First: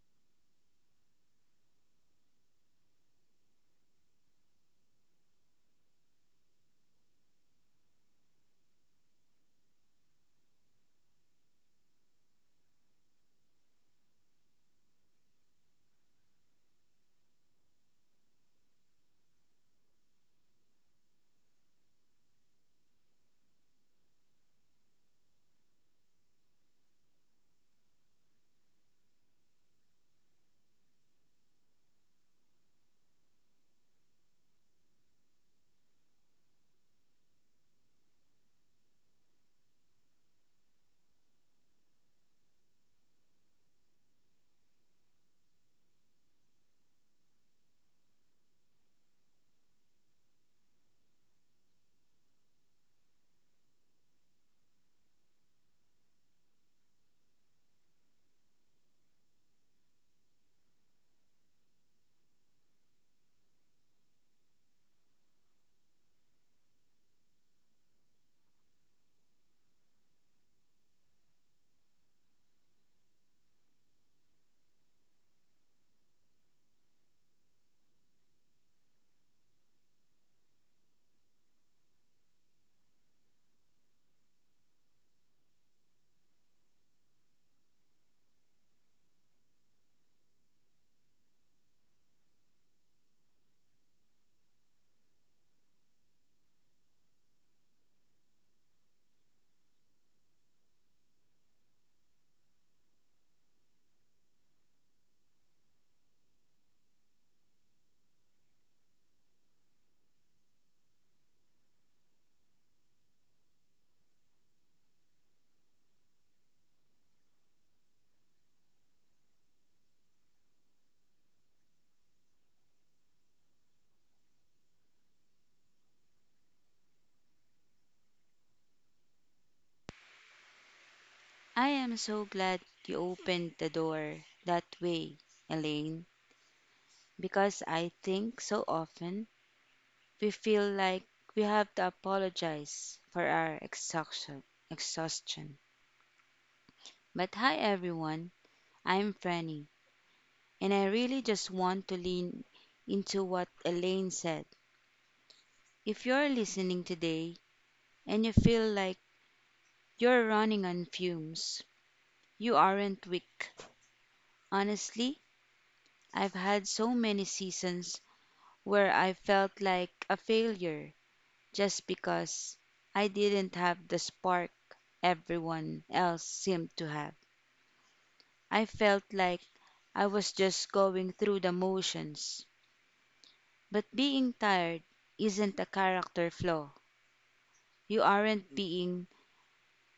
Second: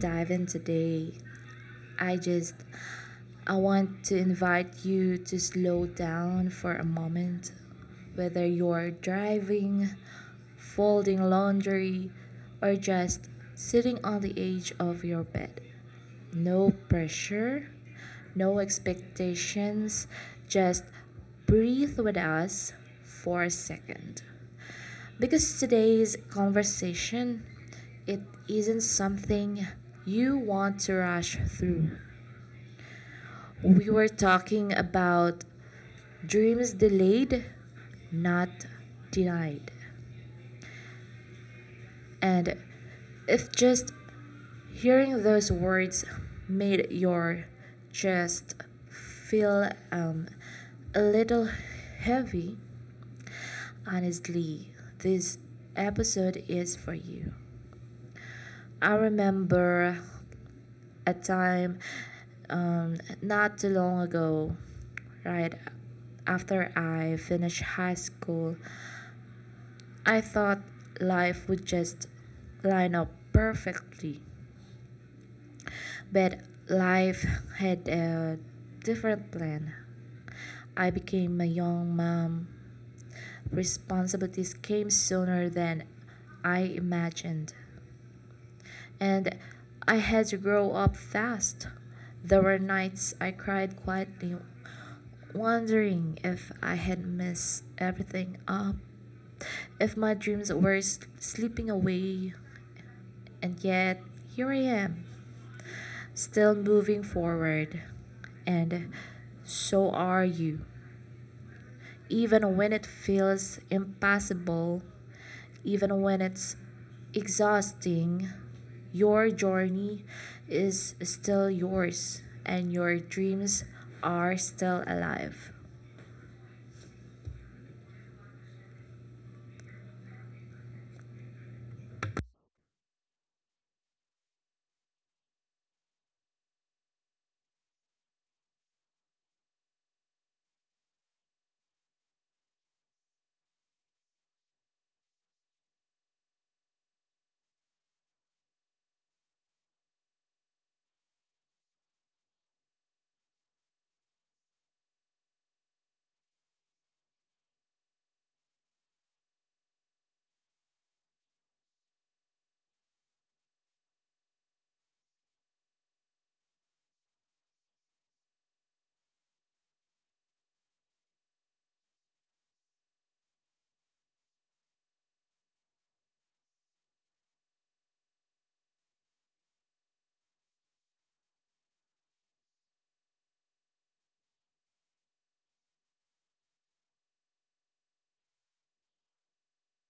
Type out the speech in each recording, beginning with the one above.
dive in today, I just I want to invite you to slow down for a moment. Whether you're driving, folding laundry, or just sitting on the edge of your bed, no pressure, no expectations, just breathe with us for a second. Because today's conversation, it isn't something you want to rush through. We were talking about dreams delayed, not denied. And if just hearing those words made your chest feel a little heavy, honestly, this episode is for you. I remember a time um, not too long ago, right after I finished high school, I thought life would just line up perfectly, but life had a different plan. I became a young mom. Responsibilities came sooner than I imagined. And I had to grow up fast. There were nights I cried quietly, wondering if I had messed everything up, if my dreams were slipping away. And yet, here I am, still moving forward. And so are you even when it feels impossible, even when it's exhausting, your journey is still yours and your dreams are still alive. I am so glad you opened the door that way, Elaine, because I think so often we feel like we have to apologize for our exhaustion. But hi everyone, I'm Franny, and I really just want to lean into what Elaine said. If you're listening today and you feel like you're running on fumes, you aren't weak. Honestly, I've had so many seasons where I felt like a failure just because I didn't have the spark everyone else seemed to have. I felt like I was just going through the motions. But being tired isn't a character flaw. You aren't being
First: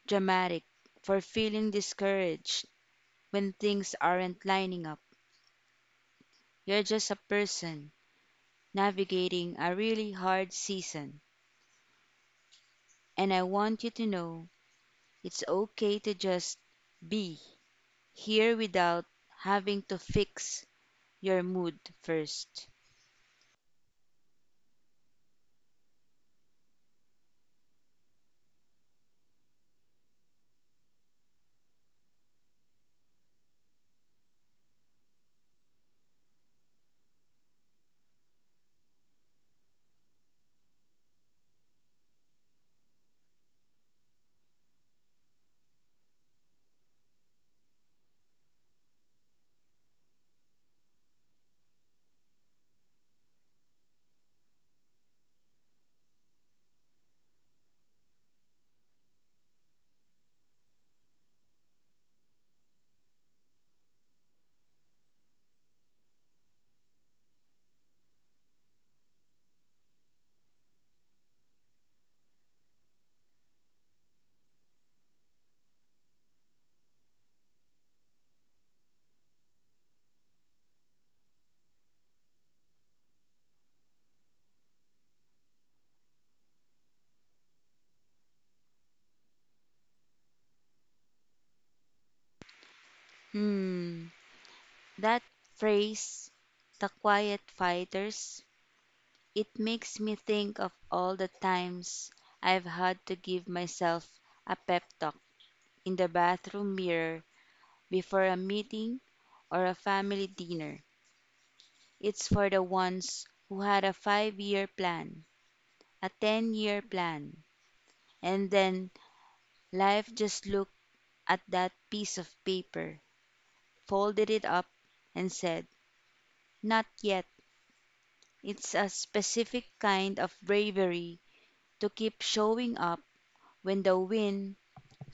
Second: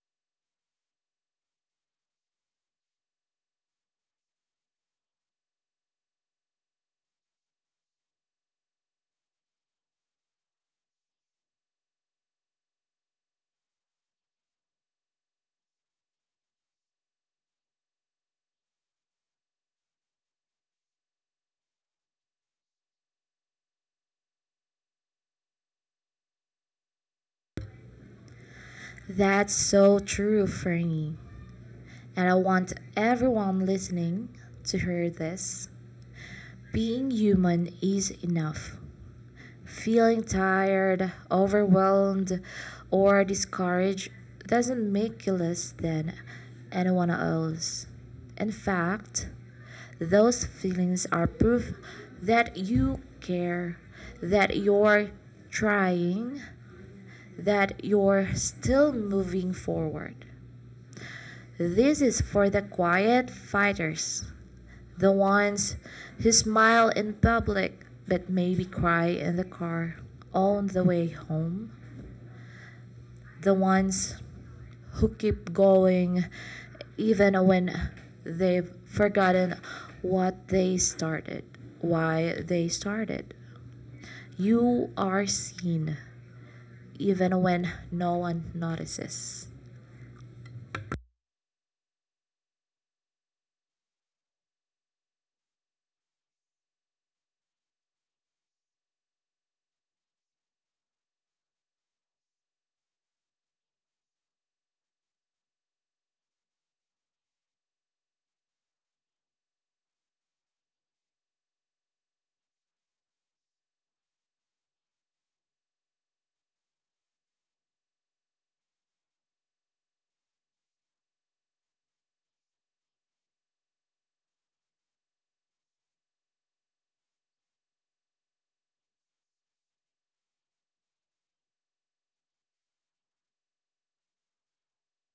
dramatic for feeling discouraged when things aren't lining up. You're just a person navigating a really hard season. And I want you to know it's okay to just be here without having to fix your mood first. That's so true, Franny. And I want everyone listening to hear this. Being human is enough. Feeling tired, overwhelmed, or discouraged doesn't make you less than anyone else. In fact, those feelings are proof that you care, that you're trying, that you're still moving forward. This is for the quiet fighters, the ones who smile in public but maybe cry in the car on the way home, the ones who keep going even when they've forgotten what they started, why they started. You are seen even when no one notices. Hmm, that phrase, the quiet fighters, it makes me think of all the times I've had to give myself a pep talk in the bathroom mirror before a meeting or a family dinner. It's for the ones who had a 5-year plan, a 10-year plan, and then life just looked at that piece of paper, folded it up, and said, "Not yet. It's a specific kind of bravery to keep showing up when the wind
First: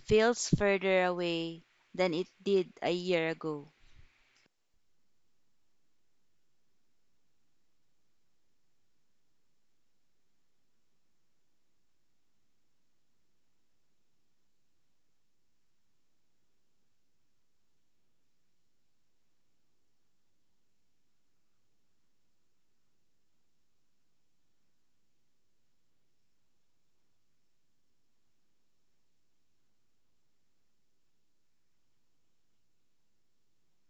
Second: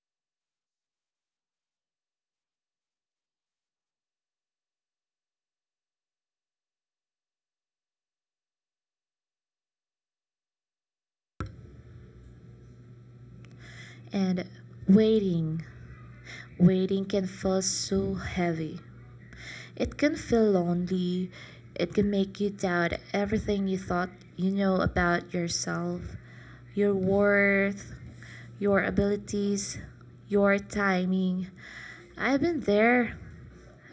feels further away than it did a year ago." And waiting. Waiting can feel so heavy. It can feel lonely. It can make you doubt everything you thought you know about yourself, your worth, your abilities, your timing. I've been there.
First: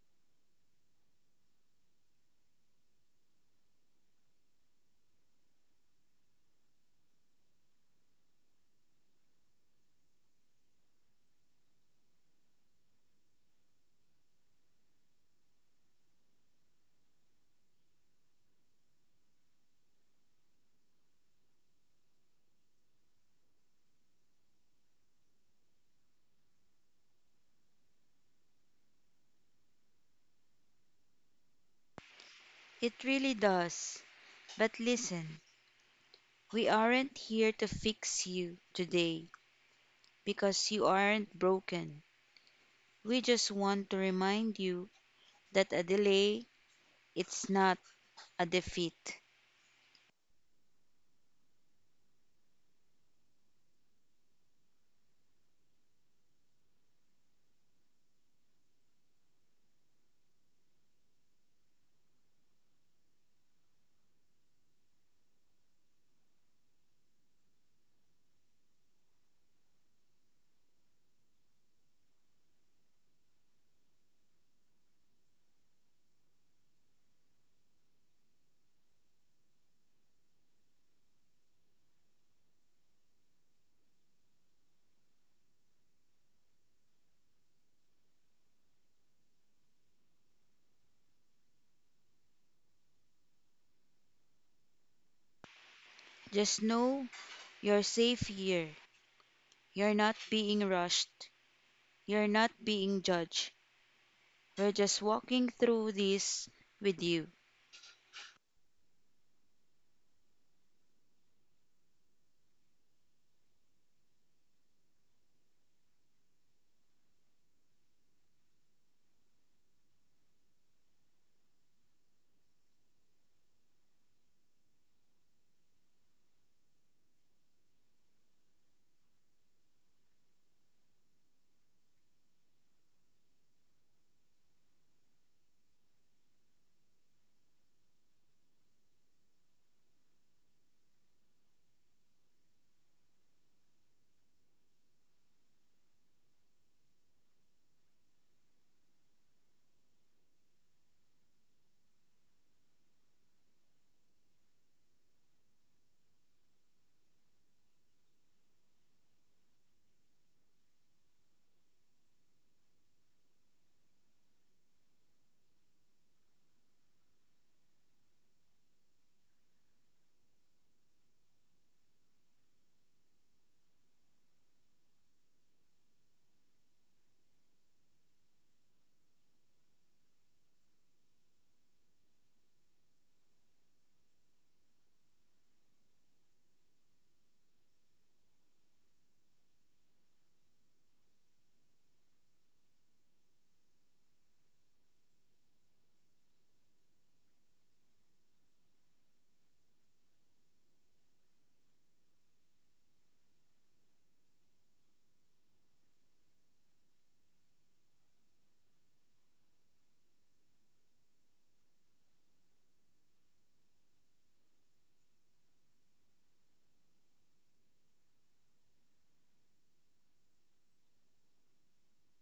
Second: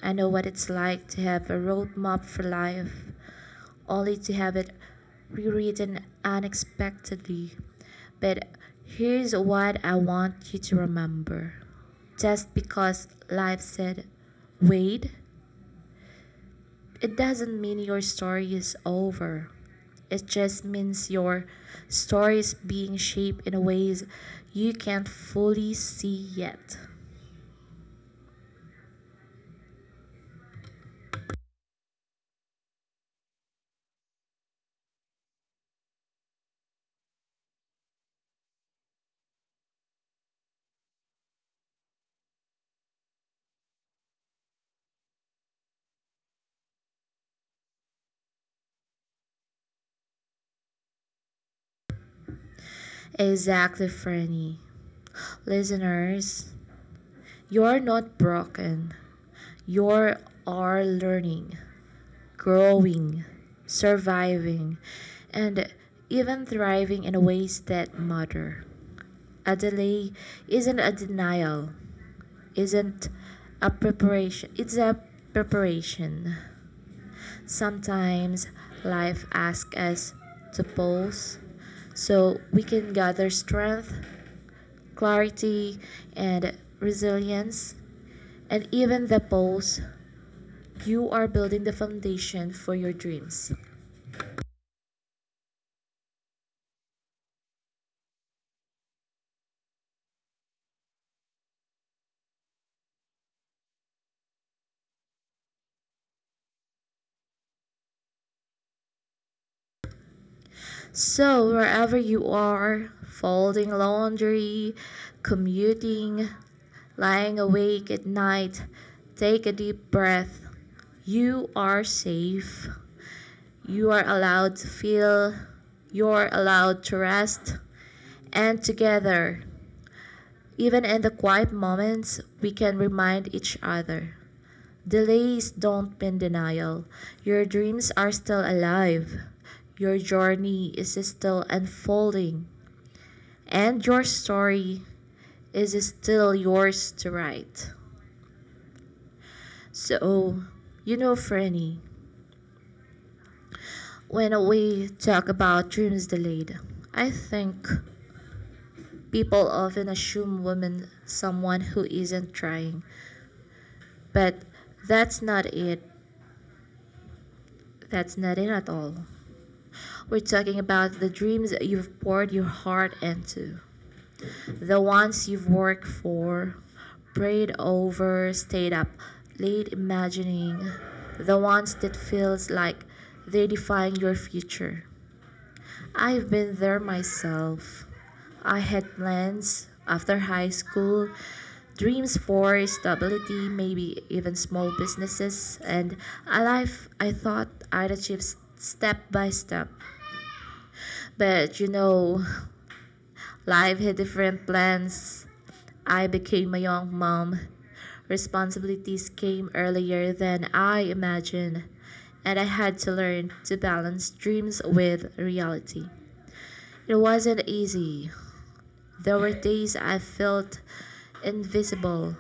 I know what it's like to have a roadmap for life, only to have it rewritten unexpectedly. But here's what I want you to remember. Just because life said, wait, it doesn't mean your story is over. It just means your story is being shaped in ways you can't fully see yet. It really does. But listen, we aren't here to fix you today because you aren't broken. We just want to remind you that a delay, it's not a defeat. Exactly, Franny. Listeners, you're not broken. You are learning, growing, surviving, and even thriving in ways that matter. A delay isn't a denial, isn't a preparation, it's a preparation. Sometimes life asks us to pause so we can gather strength, clarity, and resilience. And even the pause, you are building the foundation for your dreams. Just know you're safe here. You're not being rushed. You're not being judged. We're just walking through this with you. So, wherever you are, folding laundry, commuting, lying awake at night, take a deep breath. You are safe. You are allowed to feel. You're allowed to rest. And together, even in the quiet moments, we can remind each other. Delays don't mean denial. Your dreams are still alive. Your journey is still unfolding. And your story is still yours to write. So, you know, Franny, when we talk about dreams delayed, I think people often assume women someone who isn't trying. But that's not it. That's not it at all. We're talking about the dreams that you've poured your heart into. The ones you've worked for, prayed over, stayed up late imagining. The ones that feels like they define your future. I've been there myself. I had plans after high school, dreams for stability, maybe even small businesses, and a life I thought I'd achieve step by step. But you know, life had different plans. I became a young mom. Responsibilities came earlier than I imagined, and I had to learn to balance dreams with reality. It wasn't easy. There were days I felt invisible,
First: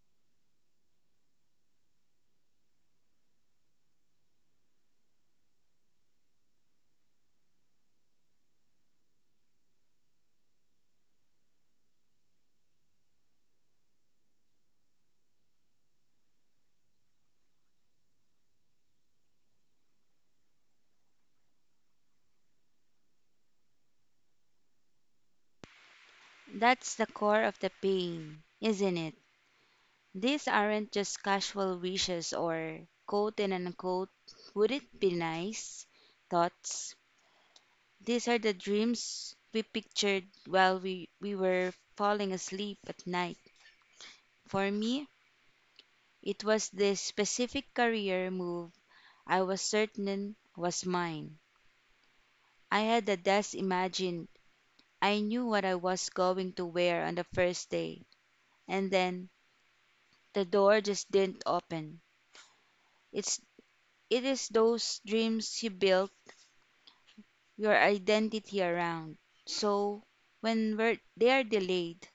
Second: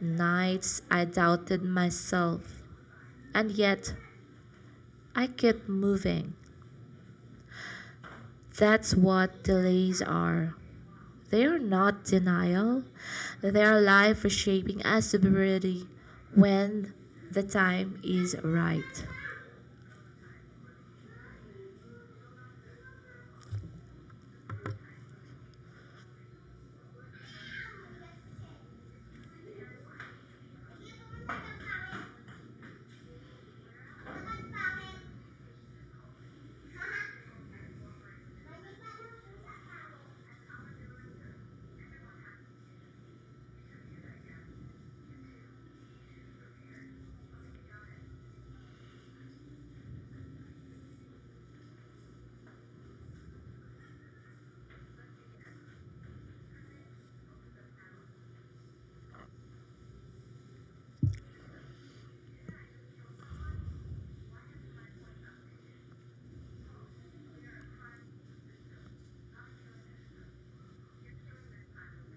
nights I doubted myself, and yet I kept moving. That's what delays are. They are not denial, they are life reshaping us to be ready when the time is right. That's the core of the pain, isn't it? These aren't just casual wishes or quote and unquote, would it be nice thoughts. These are the dreams we pictured while we were falling asleep at night. For me, it was this specific career move I was certain was mine. I had a desk imagine I knew what I was going to wear on the first day, and then the door just didn't open. It's it is those dreams you built your identity around. So when they are delayed,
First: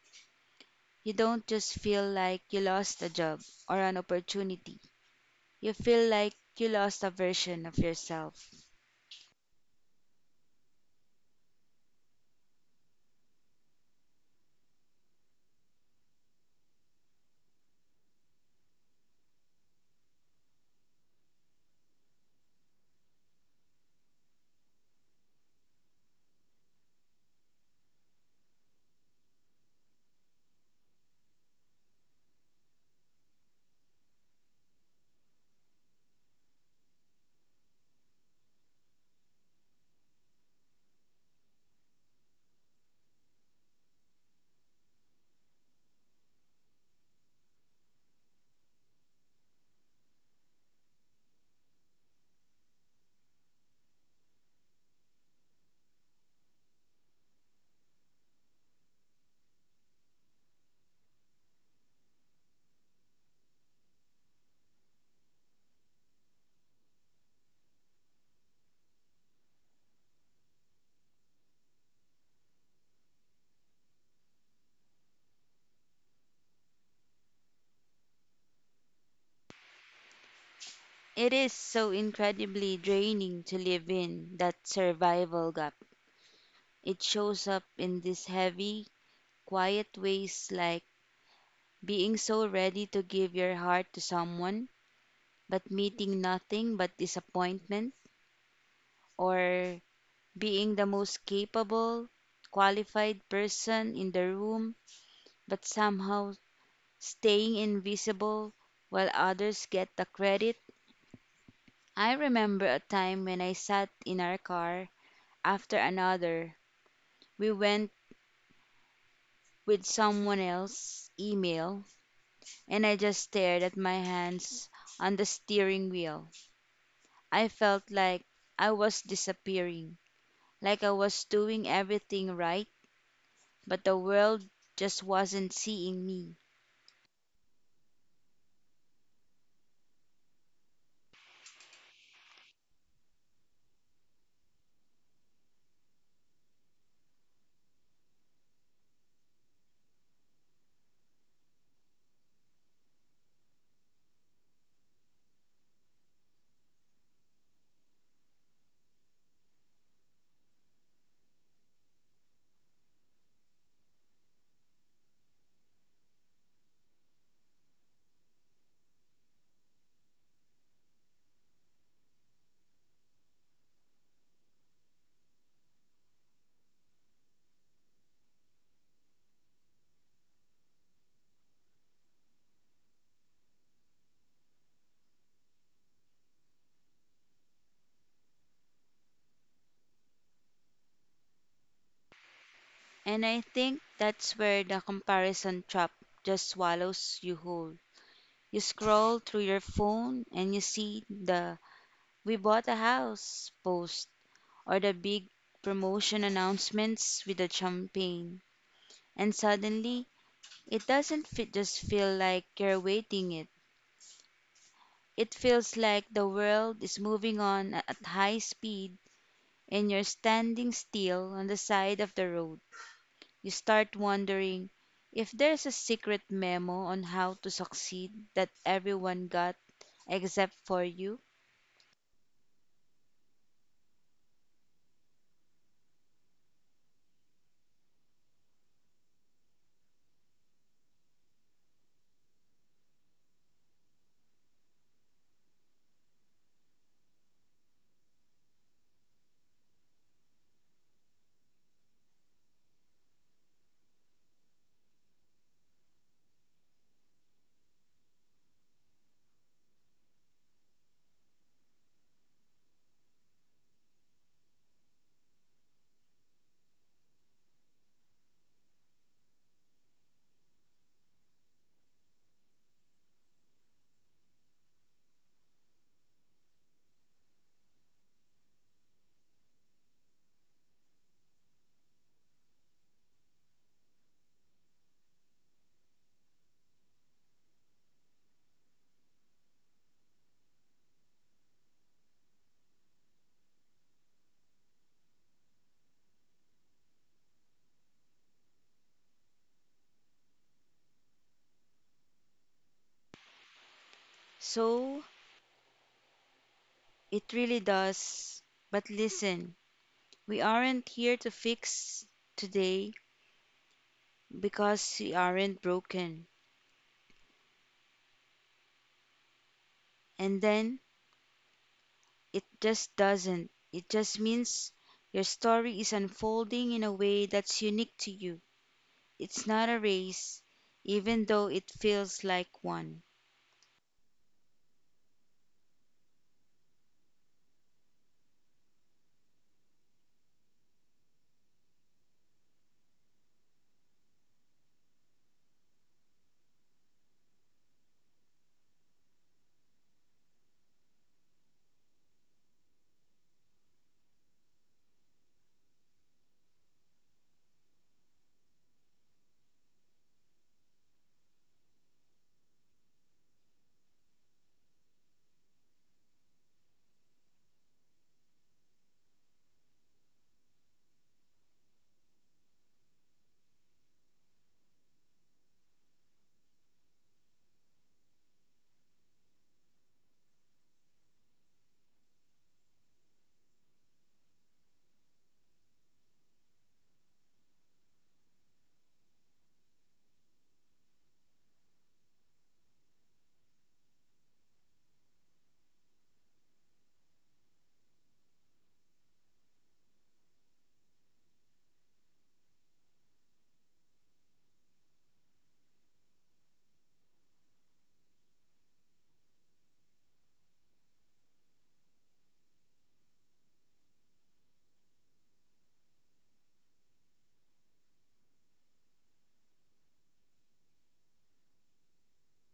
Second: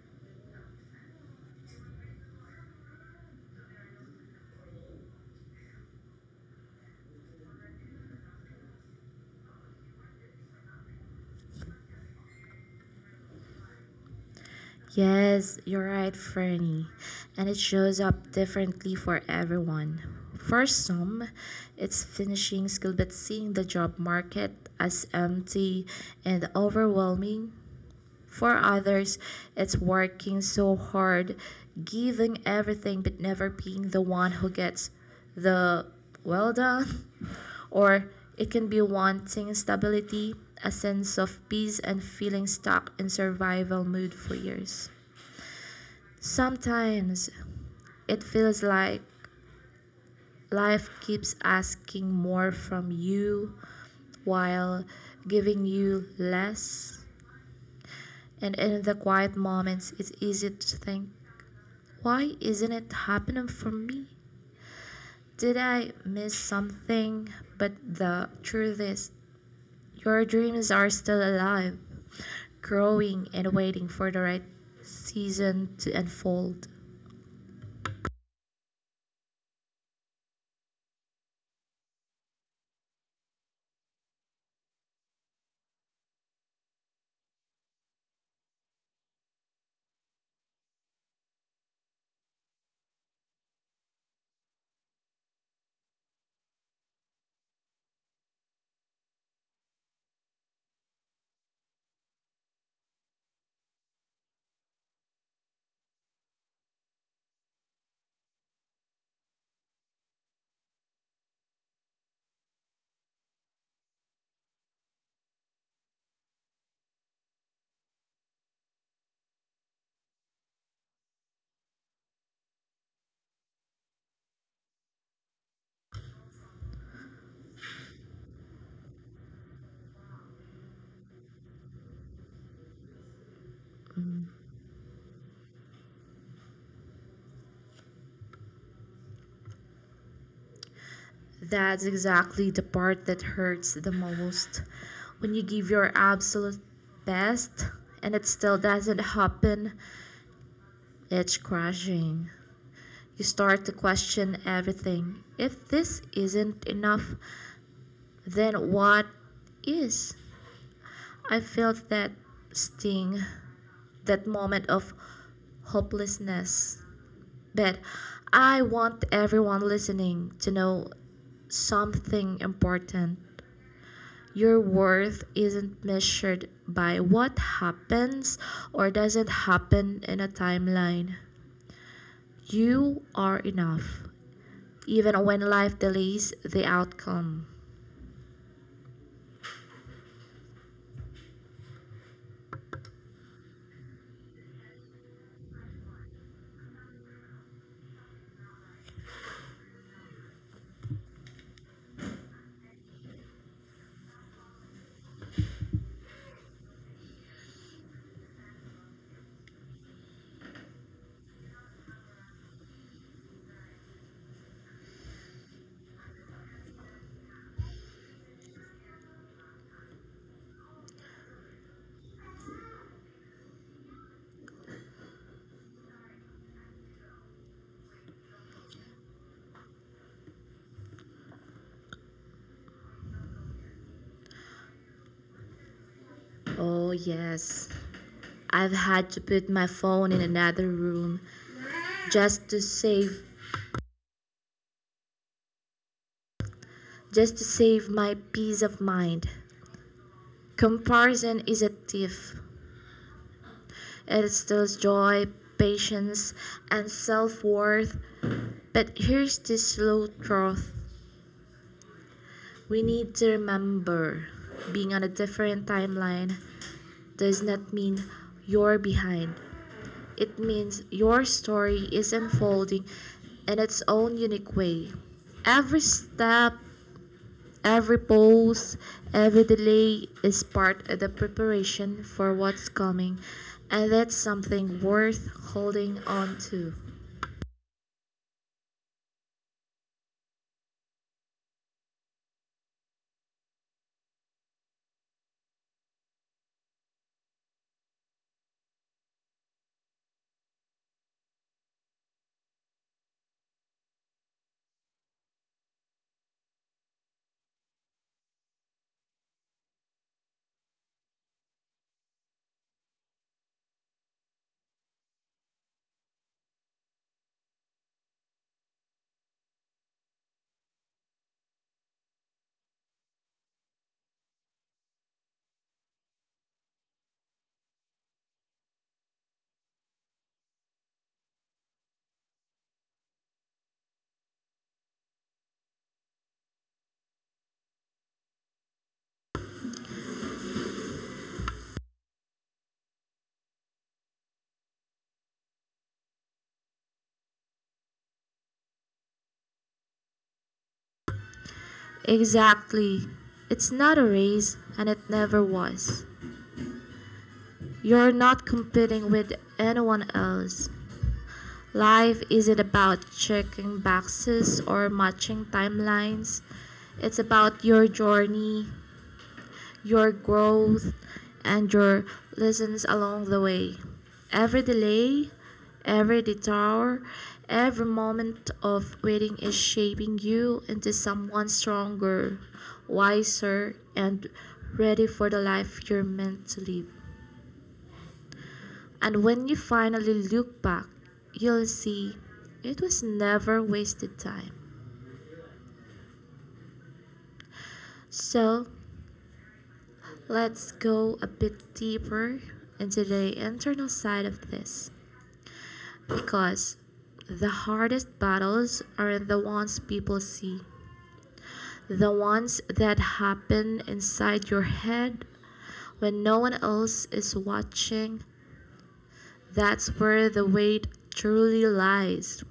you don't just feel like you lost a job or an opportunity. You feel like you lost a version of yourself. Yes, you're right, Fernie. And it shows up differently for everyone. For some, it's finishing skill, but seeing the job market as empty and overwhelming. For others, it's working so hard, giving everything, but never being the one who gets the well done. Or it can be wanting stability, a sense of peace, and feeling stuck in survival mode for years. Sometimes it feels like life keeps asking more from you while giving you less. And in the quiet moments, it's easy to think, why isn't it happening for me? Did I miss something? But the truth is, your dreams are still alive, growing and waiting for the right season to unfold. It is so incredibly draining to live in that survival gap. It shows up in these heavy, quiet ways like being so ready to give your heart to someone, but meeting nothing but disappointment, or being the most capable, qualified person in the room, but somehow staying invisible while others get the credit. I remember a time when I sat in our car after another. We went with someone else's email, and I just stared at my hands on the steering wheel. I felt like I was disappearing, like I was doing everything right, but the world just wasn't seeing me. That's exactly the part that hurts the most. When you give your absolute best and it still doesn't happen, it's crushing. You start to question everything. If this isn't enough, then what is? I felt that sting, that moment of hopelessness. But I want everyone listening to know something important. Your worth isn't measured by what happens or doesn't happen in a timeline. You are enough, even when life delays the outcome. And I think that's where the comparison trap just swallows you whole. You scroll through your phone and you see the we bought a house post or the big promotion announcements with the champagne. And suddenly, it doesn't fit, just feel like you're waiting it. It feels like the world is moving on at high speed and you're standing still on the side of the road. You start wondering if there's a secret memo on how to succeed that everyone got except for you. Oh, yes. I've had to put my phone in another room just to save just to save my peace of mind. Comparison is a thief. It steals joy, patience, and self-worth. But here's the slow truth. We need to remember being on a different timeline does not mean you're behind. It means your story is unfolding in its own unique way. Every step, every pause, every delay is part of the preparation for what's coming, and that's something worth holding on to. So it really does. But listen, we aren't here to fix today because we aren't broken. And then it just doesn't. It just means your story is unfolding in a way that's unique to you. It's not a race, even though it feels like one. Exactly. It's not a race, and it never was. You're not competing with anyone else. Life isn't about checking boxes or matching timelines. It's about your journey, your growth, and your lessons along the way. Every delay, every detour, every moment of waiting is shaping you into someone stronger, wiser, and ready for the life you're meant to live. And when you finally look back, you'll see it was never wasted time. So let's go a bit deeper into the internal side of this because the hardest battles are the ones people see, the ones that happen inside your head when no one else is watching. That's where the weight truly lies.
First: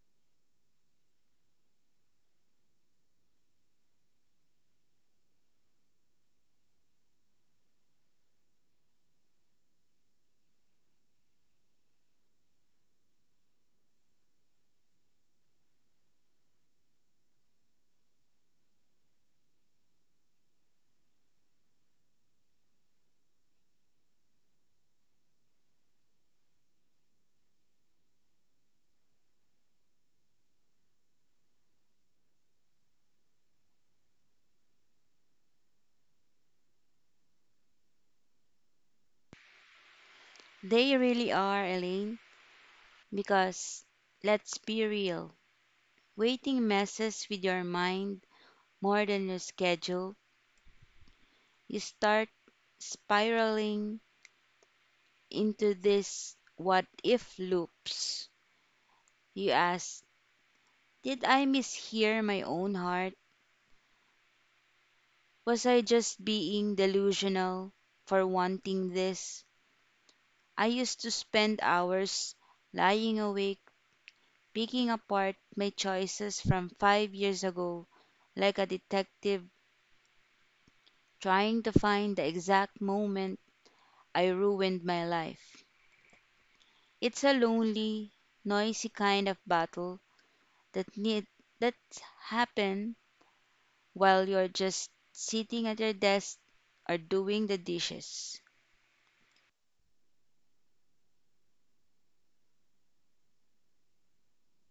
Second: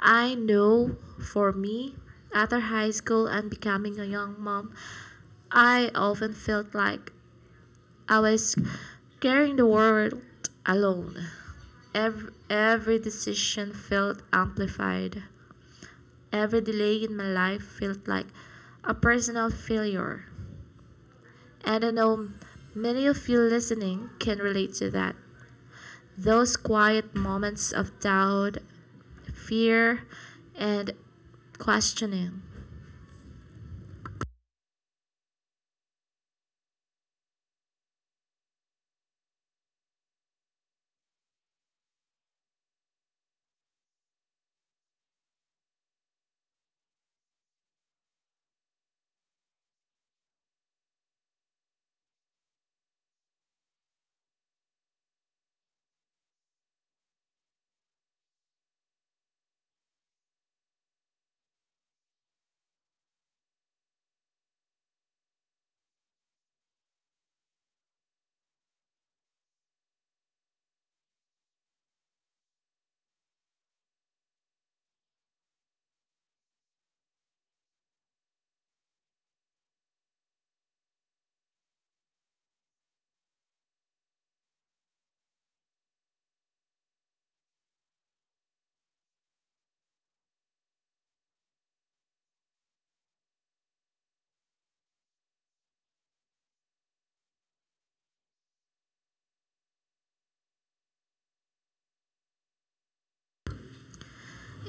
I know for me, after high school and becoming a young mom, I often felt like I was carrying the world alone. Every decision felt amplified. Every delay in my life felt like a personal failure. And I know many of you listening can relate to that. Those quiet moments of doubt, fear, and questioning. They really are, Elaine, because let's be real, waiting messes with your mind more than your schedule. You start spiraling into this what if loops. You ask, did I mishear my own heart? Was I just being delusional for wanting this? I used to spend hours lying awake, picking apart my choices from 5 years ago, like a detective trying to find the exact moment I ruined my life. It's a lonely, noisy kind of battle that need that happen while you're just sitting at your desk or doing the dishes.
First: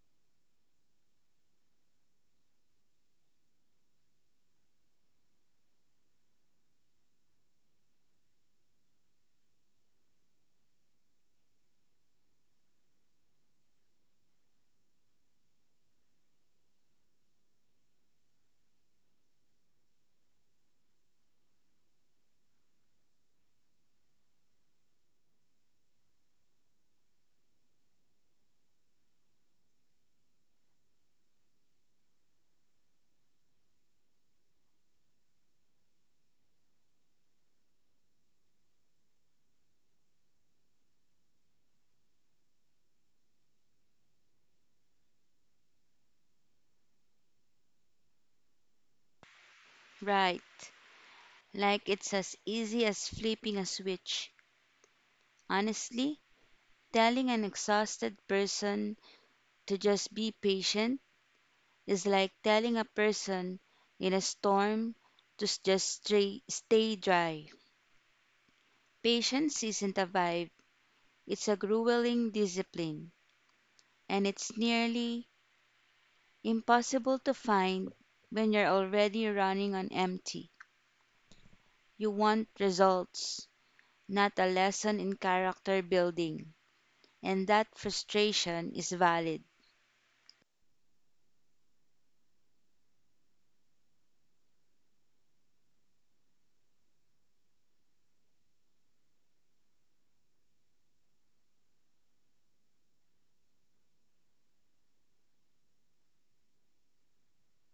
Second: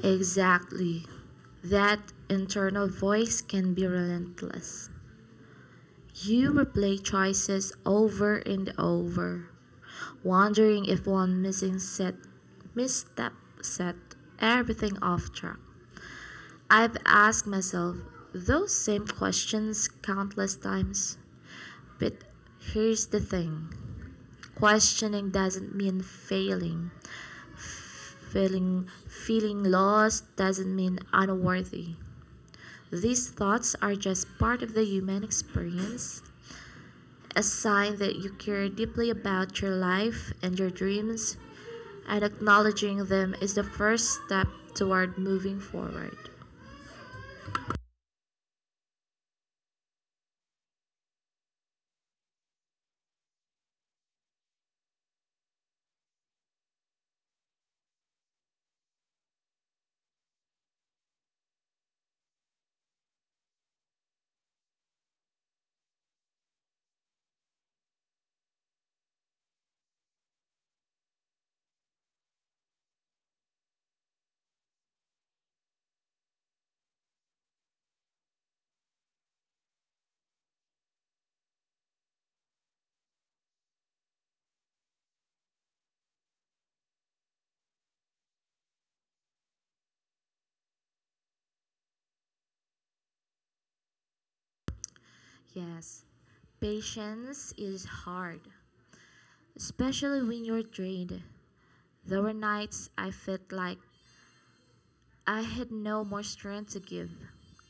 Exactly. That internal voice can be relentless. You replay choices over and over, wondering if one missing set misstep set everything off track. I've asked myself those same questions countless times. But here's the thing. Questioning doesn't mean failing. Feeling lost doesn't mean unworthy. These thoughts are just part of the human experience, a sign that you care deeply about your life and your dreams, and acknowledging them is the first step toward moving forward. Right. Like it's as easy as flipping a switch. Honestly, telling an exhausted person to just be patient is like telling a person in a storm to just stay dry. Patience isn't a vibe, it's a grueling discipline, and it's nearly impossible to find when you're already running on empty. You want results, not a lesson in character building. And that frustration is valid. Yes. Patience is hard, especially when you're drained. There were nights I felt like I had no more strength to give,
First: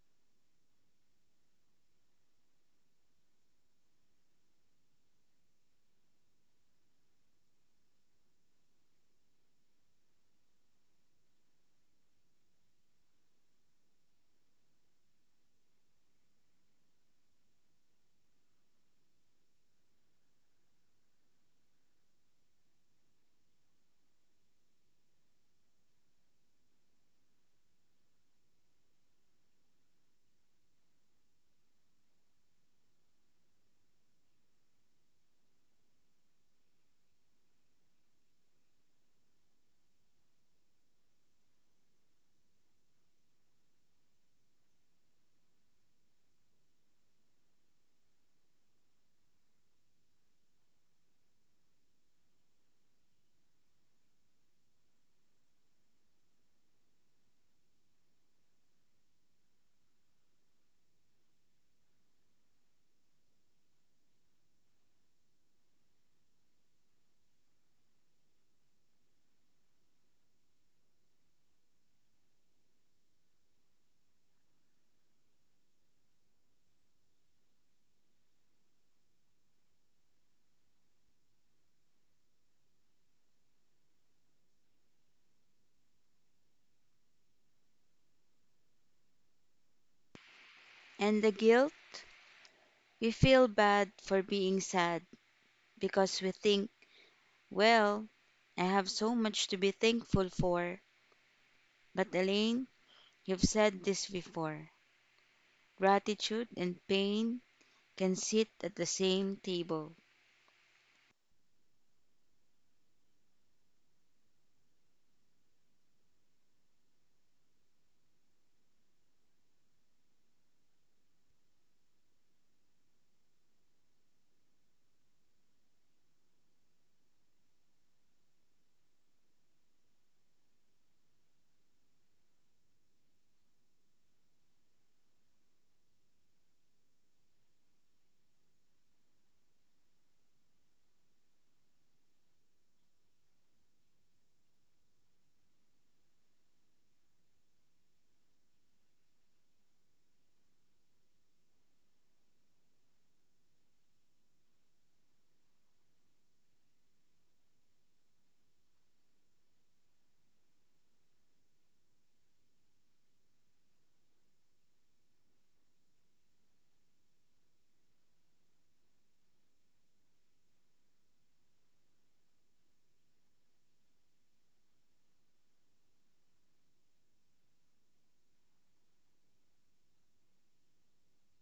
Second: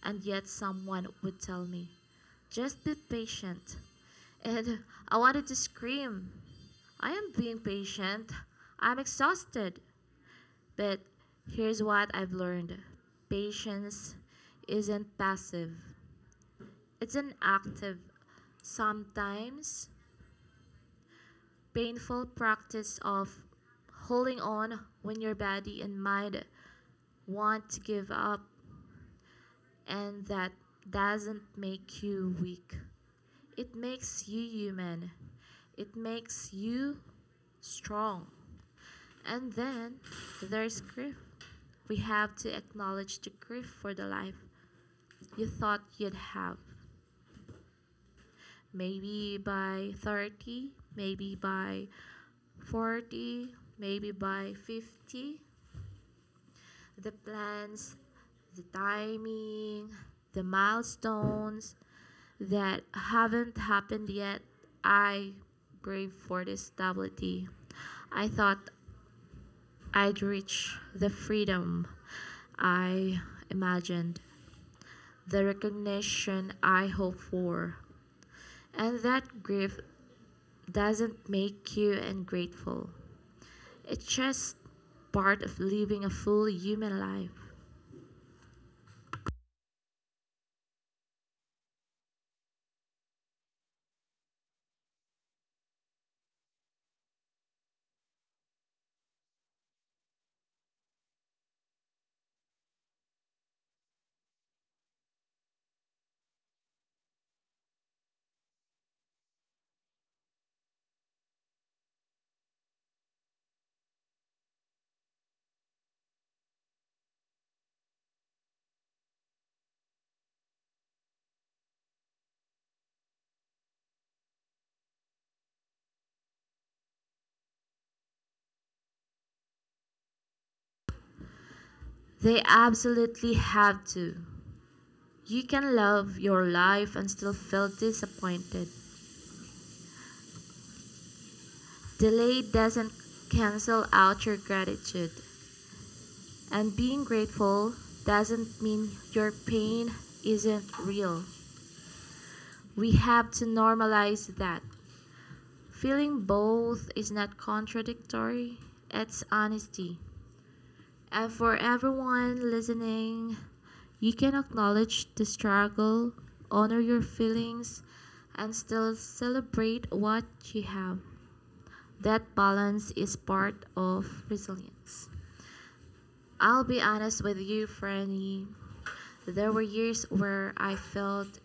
and yet someone would tell me, just be patient. And I wanted to scream, I am being patient. I'm exhausted. But here's what I've learned. Patience isn't passive, it's an active, sometimes painful practice of holding on when your body and mind want to give up. And that doesn't make you weak. It makes you human. It makes you strong. And then there's grief. We have to acknowledge the grief for the life you thought you'd have. Maybe by 30, maybe by 40, maybe by 50. The plans, the timing, the milestones, that haven't happened yet, I brave for this stability. I thought I'd reach the freedom I imagined, the recognition I hoped for. And that grief doesn't make you ungrateful. It's just part of living a full human life. And the guilt? We feel bad for being sad because we think, well, I have so much to be thankful for. But Elaine, you've said this before, gratitude and pain can sit at the same table. They absolutely have to. You can love your life and still feel disappointed. Delay doesn't cancel out your gratitude, and being grateful doesn't mean your pain isn't real. We have to normalize that. Feeling both is not contradictory, it's honesty. And for everyone listening, you can acknowledge the struggle, honor your feelings, and still celebrate what you have. That balance is part of resilience. I'll be honest with you, Franny. There were years where I felt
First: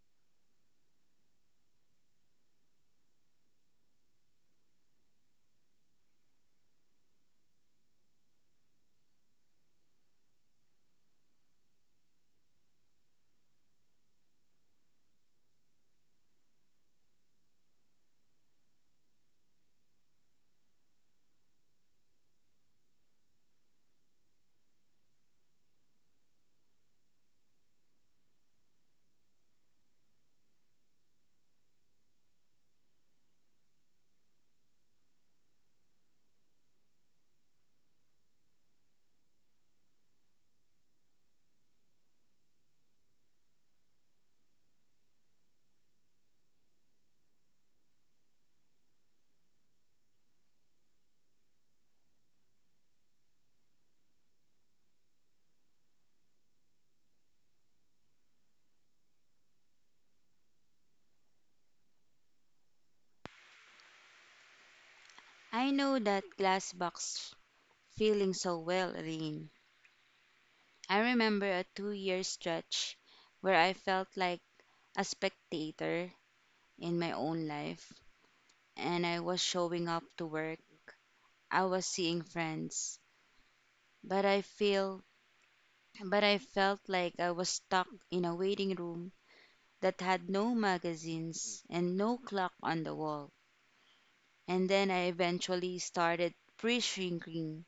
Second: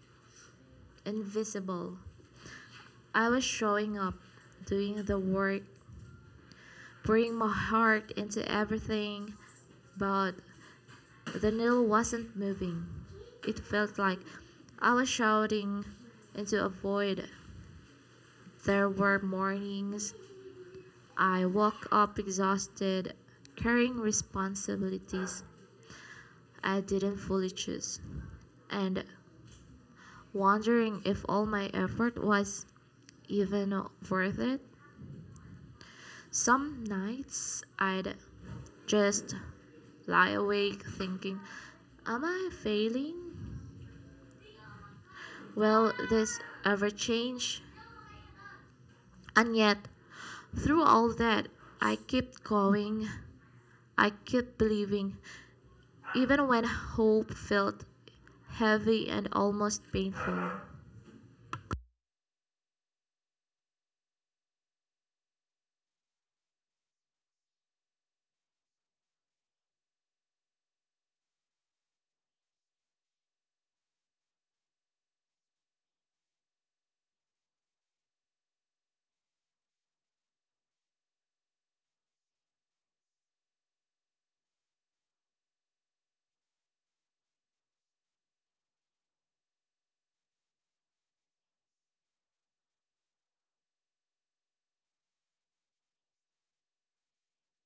invisible. I was showing up, doing the work, pouring my heart into everything, but the needle wasn't moving. It felt like I was shouting into a void. There were mornings I woke up exhausted, carrying responsibilities I didn't fully choose, and wondering if all my effort was even worth it. Some nights I'd just lie awake thinking, am I failing? Will this ever change? And yet, through all that, I kept going. I kept believing, even when hope felt heavy and almost painful. I know that glass box feeling so well, Elaine. I remember a 2-year stretch where I felt like a spectator in my own life. And I was showing up to work. I was seeing friends, but I feel but I felt like I was stuck in a waiting room that had no magazines and no clock on the wall. And then I eventually started pre-shrinking,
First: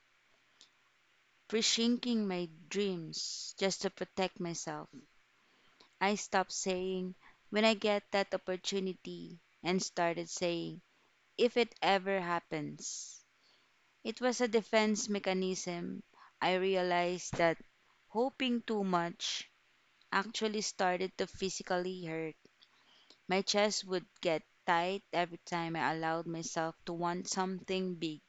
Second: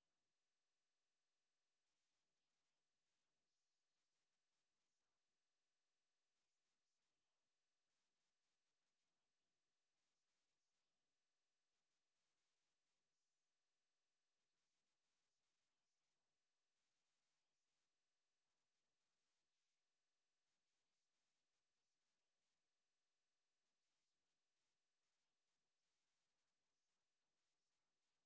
pre-shrinking my dreams just to protect myself. I stopped saying when I get that opportunity and started saying if it ever happens. It was a defense mechanism I realized that hoping too much actually started to physically hurt. My chest would get tight every time I allowed myself to want something big.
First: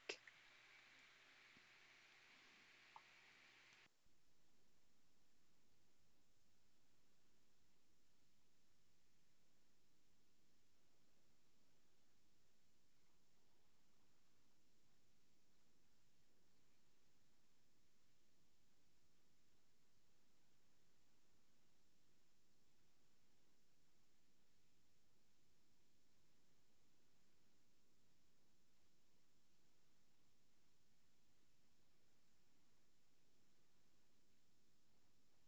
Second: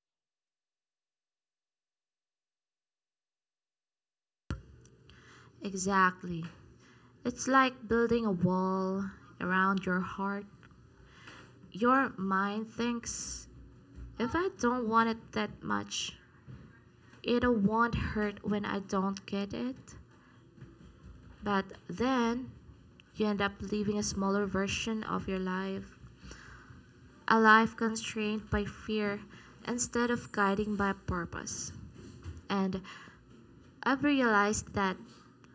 Exactly. It's like building a wall around your heart. Your mind thinks if I don't want it that much, it won't hurt when I don't get it. But then you end up living a smaller version of your life, a life constrained by fear instead of guiding by purpose. And I've realized that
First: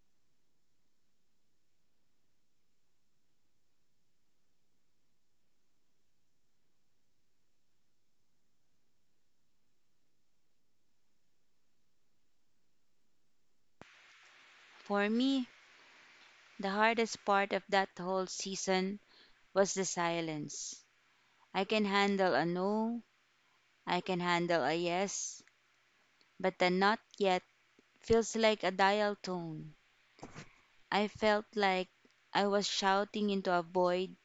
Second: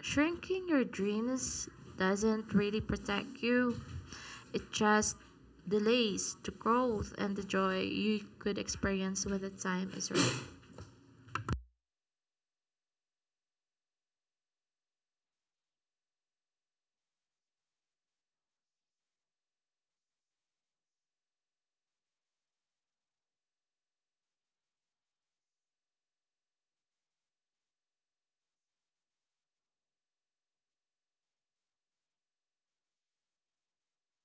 shrinking your dreams doesn't really protect you, it just delays the growth and the joy you could experience when the time is right. For me, the hardest part of that whole season was the silence. I can handle a no, I can handle a yes, but the not yet feels like a dial tone. I felt like I was shouting into a void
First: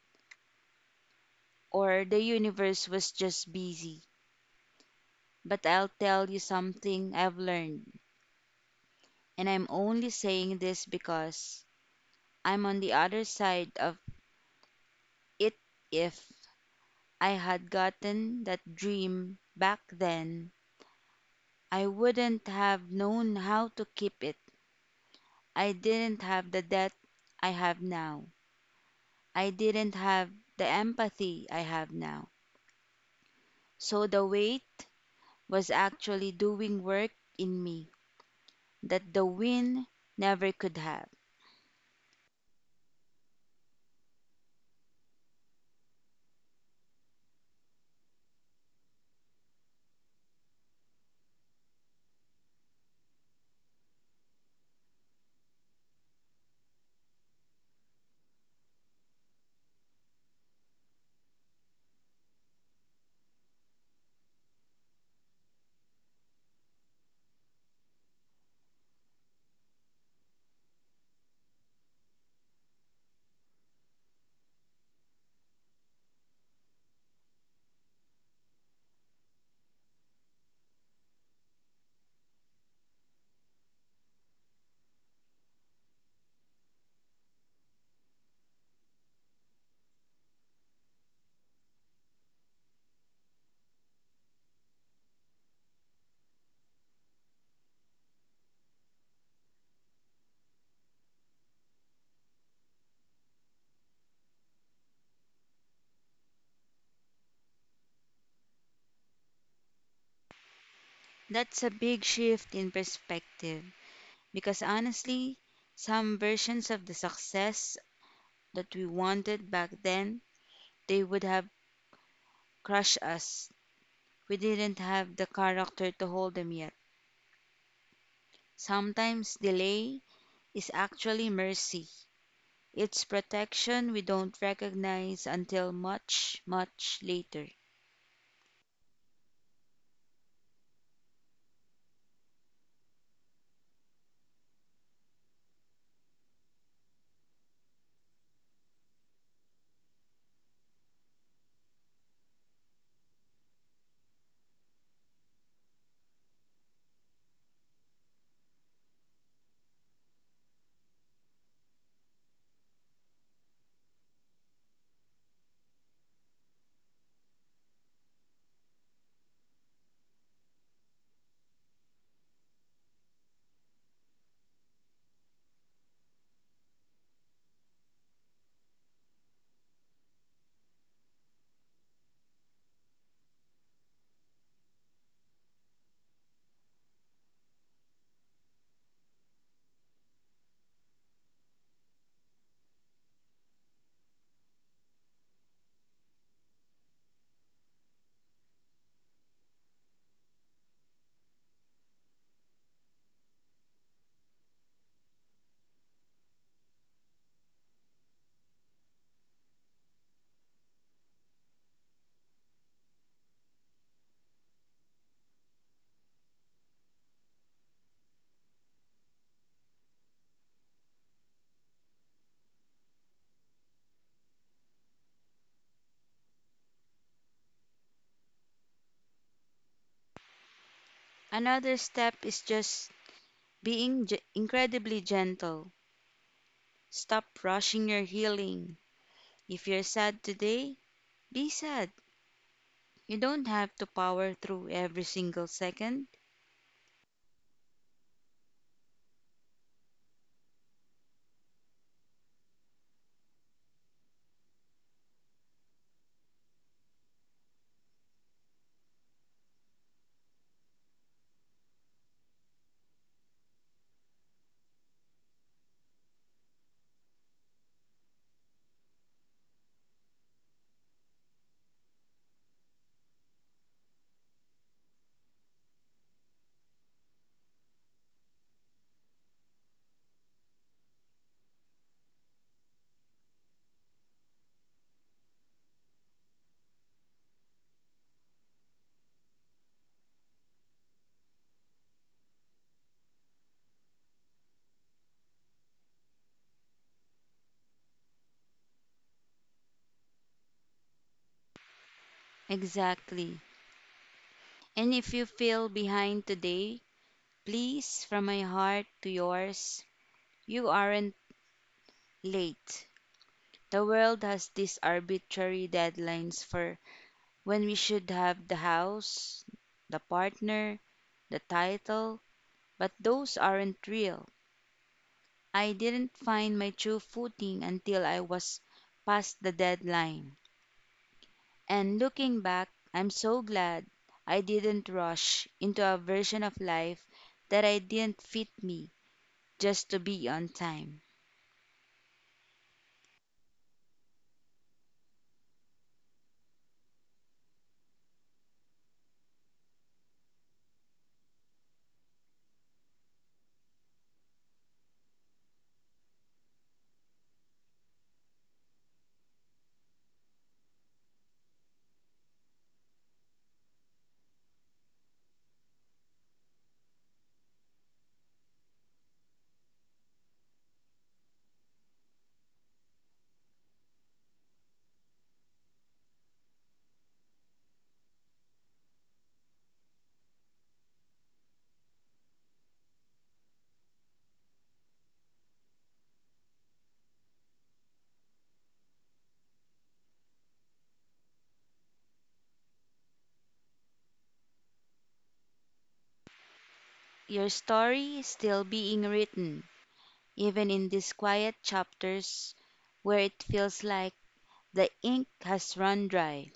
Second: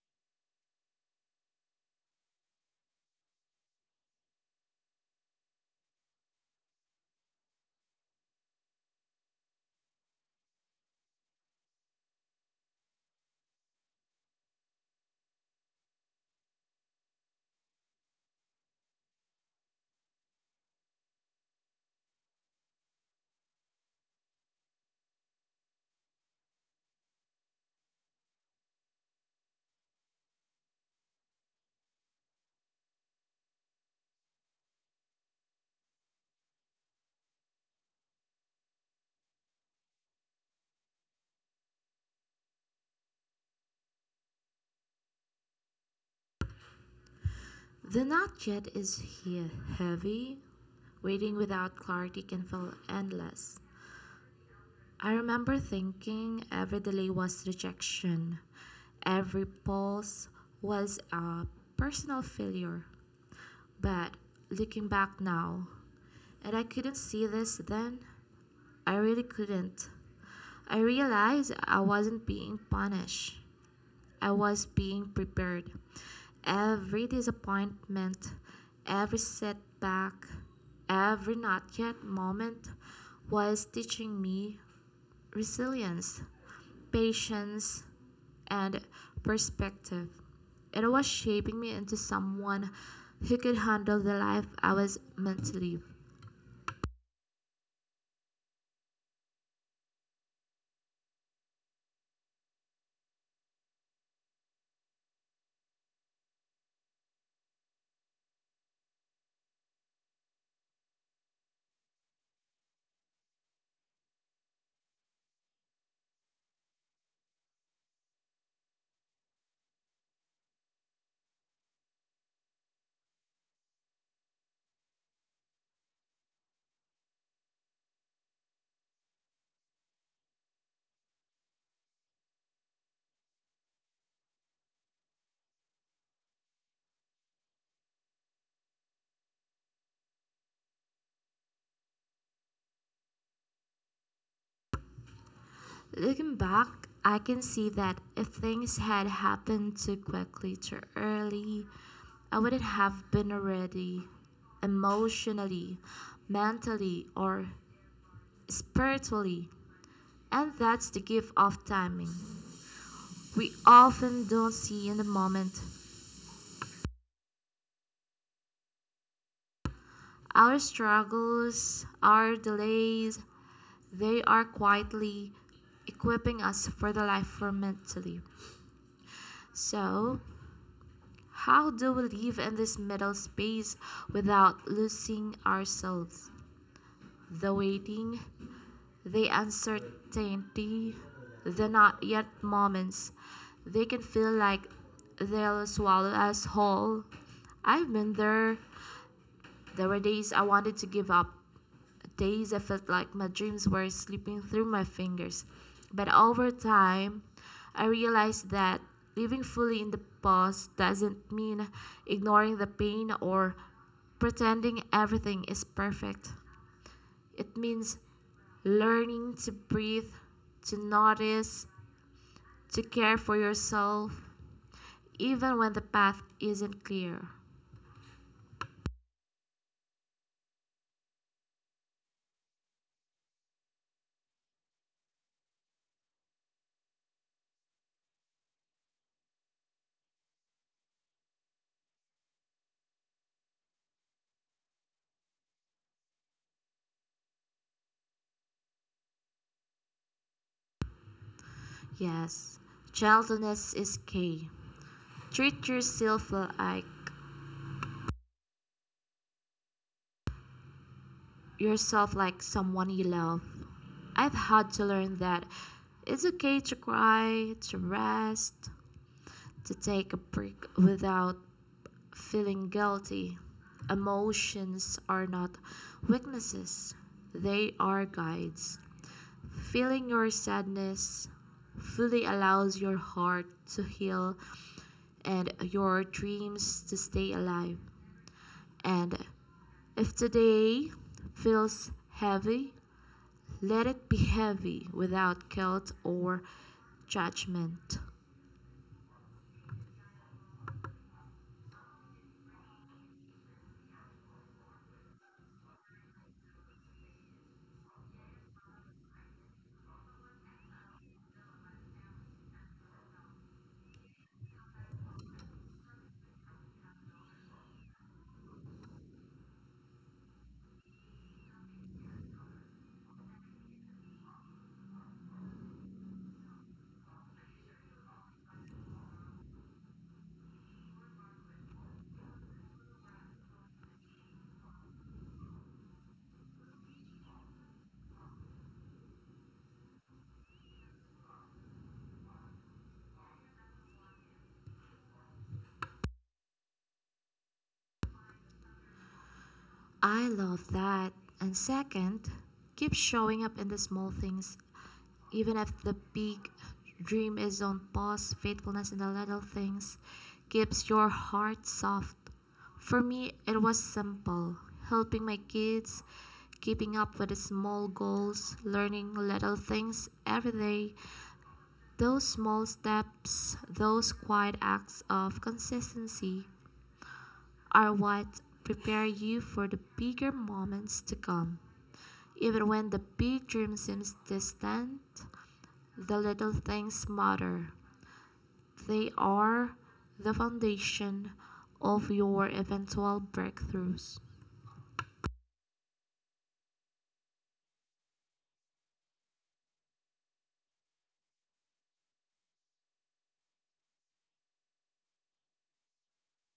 or the universe was just busy. But I'll tell you something I've learned, and I'm only saying this because I'm on the other side of it. If I had gotten that dream back then, I wouldn't have known how to keep it. I didn't have the depth I have now. I didn't have the empathy I have now. So the weight was actually doing work in me that the win never could have. The not yet is heavy. Waiting without clarity can feel endless. I remember thinking every delay was rejection, every pause was a personal failure. But looking back now, and I couldn't see this then, I really couldn't. I realized I wasn't being punished, I was being prepared. Every disappointment, every setback, every not yet moment was teaching me resilience, patience, and perspective. It was shaping me into someone who could handle the life I was meant to live. That's a big shift in perspective. Because honestly, some versions of the success that we wanted back then, they would have crushed us. We didn't have the character to hold them yet. Sometimes delay is actually mercy. It's protection we don't recognize until much, much later. Looking back, I can see that if things had happened too quickly, too early, I wouldn't have been ready emotionally, mentally, or spiritually. And that's the gift of timing. We often don't see in the moment. Our struggles, our delays, they are quietly equipping us for the life we're meant to live. So, how do we live in this middle space without losing ourselves? The waiting, the uncertainty, the not yet moments, they can feel like they'll swallow us whole. I've been there. There were days I wanted to give up, days I felt like my dreams were slipping through my fingers. But over time, I realized that living fully in the past doesn't mean ignoring the pain or pretending everything is perfect. It means learning to breathe, to notice, to care for yourself, even when the path isn't clear. Another step is just being incredibly gentle. Stop rushing your healing. If you're sad today, be sad. You don't have to power through every single second. Yes, gentleness is key. Treat yourself like someone you love. I've had to learn that it's okay to cry, to rest, to take a break without feeling guilty. Emotions are not weaknesses, they are guides. Feeling your sadness fully allows your heart to heal and your dreams to stay alive. And if today feels heavy, let it be heavy without guilt or judgment. Exactly. And if you feel behind today, please, from my heart to yours, you aren't late. The world has these arbitrary deadlines for when we should have the house, the partner, the title, but those aren't real. I didn't find my true footing until I was past the deadline. And looking back, I'm so glad I didn't rush into a version of life that I didn't fit me just to be on time. I love that. And second, keep showing up in the small things. Even if the big dream is on pause, faithfulness in the little things keeps your heart soft. For me, it was simple: helping my kids, keeping up with the small goals, learning little things every day. Those small steps, those quiet acts of consistency are what prepare you for the bigger moments to come. Even when the big dream seems distant, the little things matter. They are the foundation of your eventual breakthroughs. Your story is still being written, even in these quiet chapters where it feels like the ink has run dry.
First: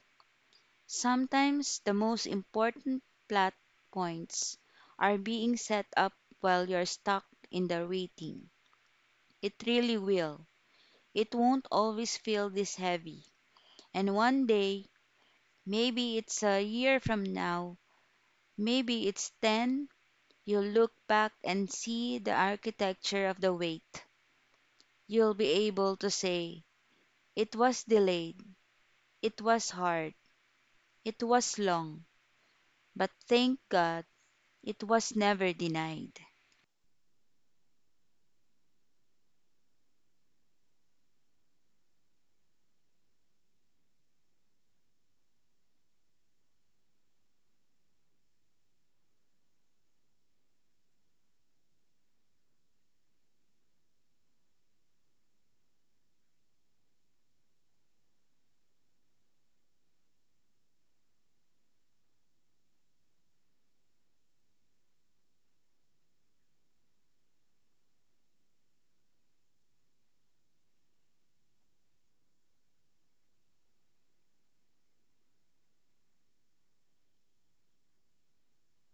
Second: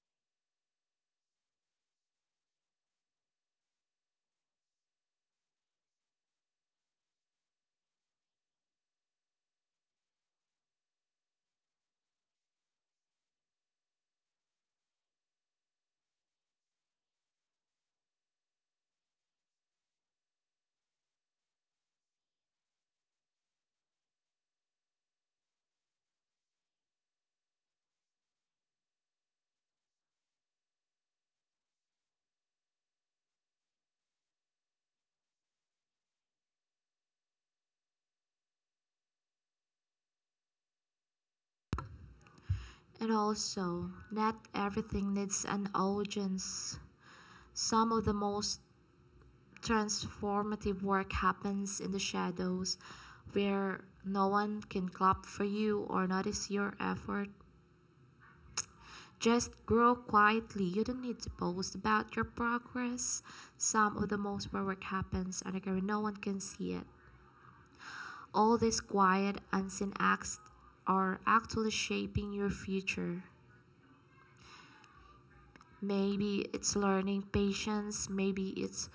Sometimes the most important plot points are being set up while you're stuck in the waiting. It really will. It won't always feel this heavy. And one day, maybe it's a year from now, maybe it's 10, you'll look back and see the architecture of the wait. You'll be able to say, it was delayed, it was hard, it was long, but thank God, it was never denied. And also, not everything needs an audience. Some of the most transformative work happens in the shadows where no one can clap for you or notice your effort. Just grow quietly. You don't need to post about your progress. Some of the most where work happens underground, no one can see it. All these quiet, unseen acts are actually shaping your future. Maybe it's learning patience, maybe it's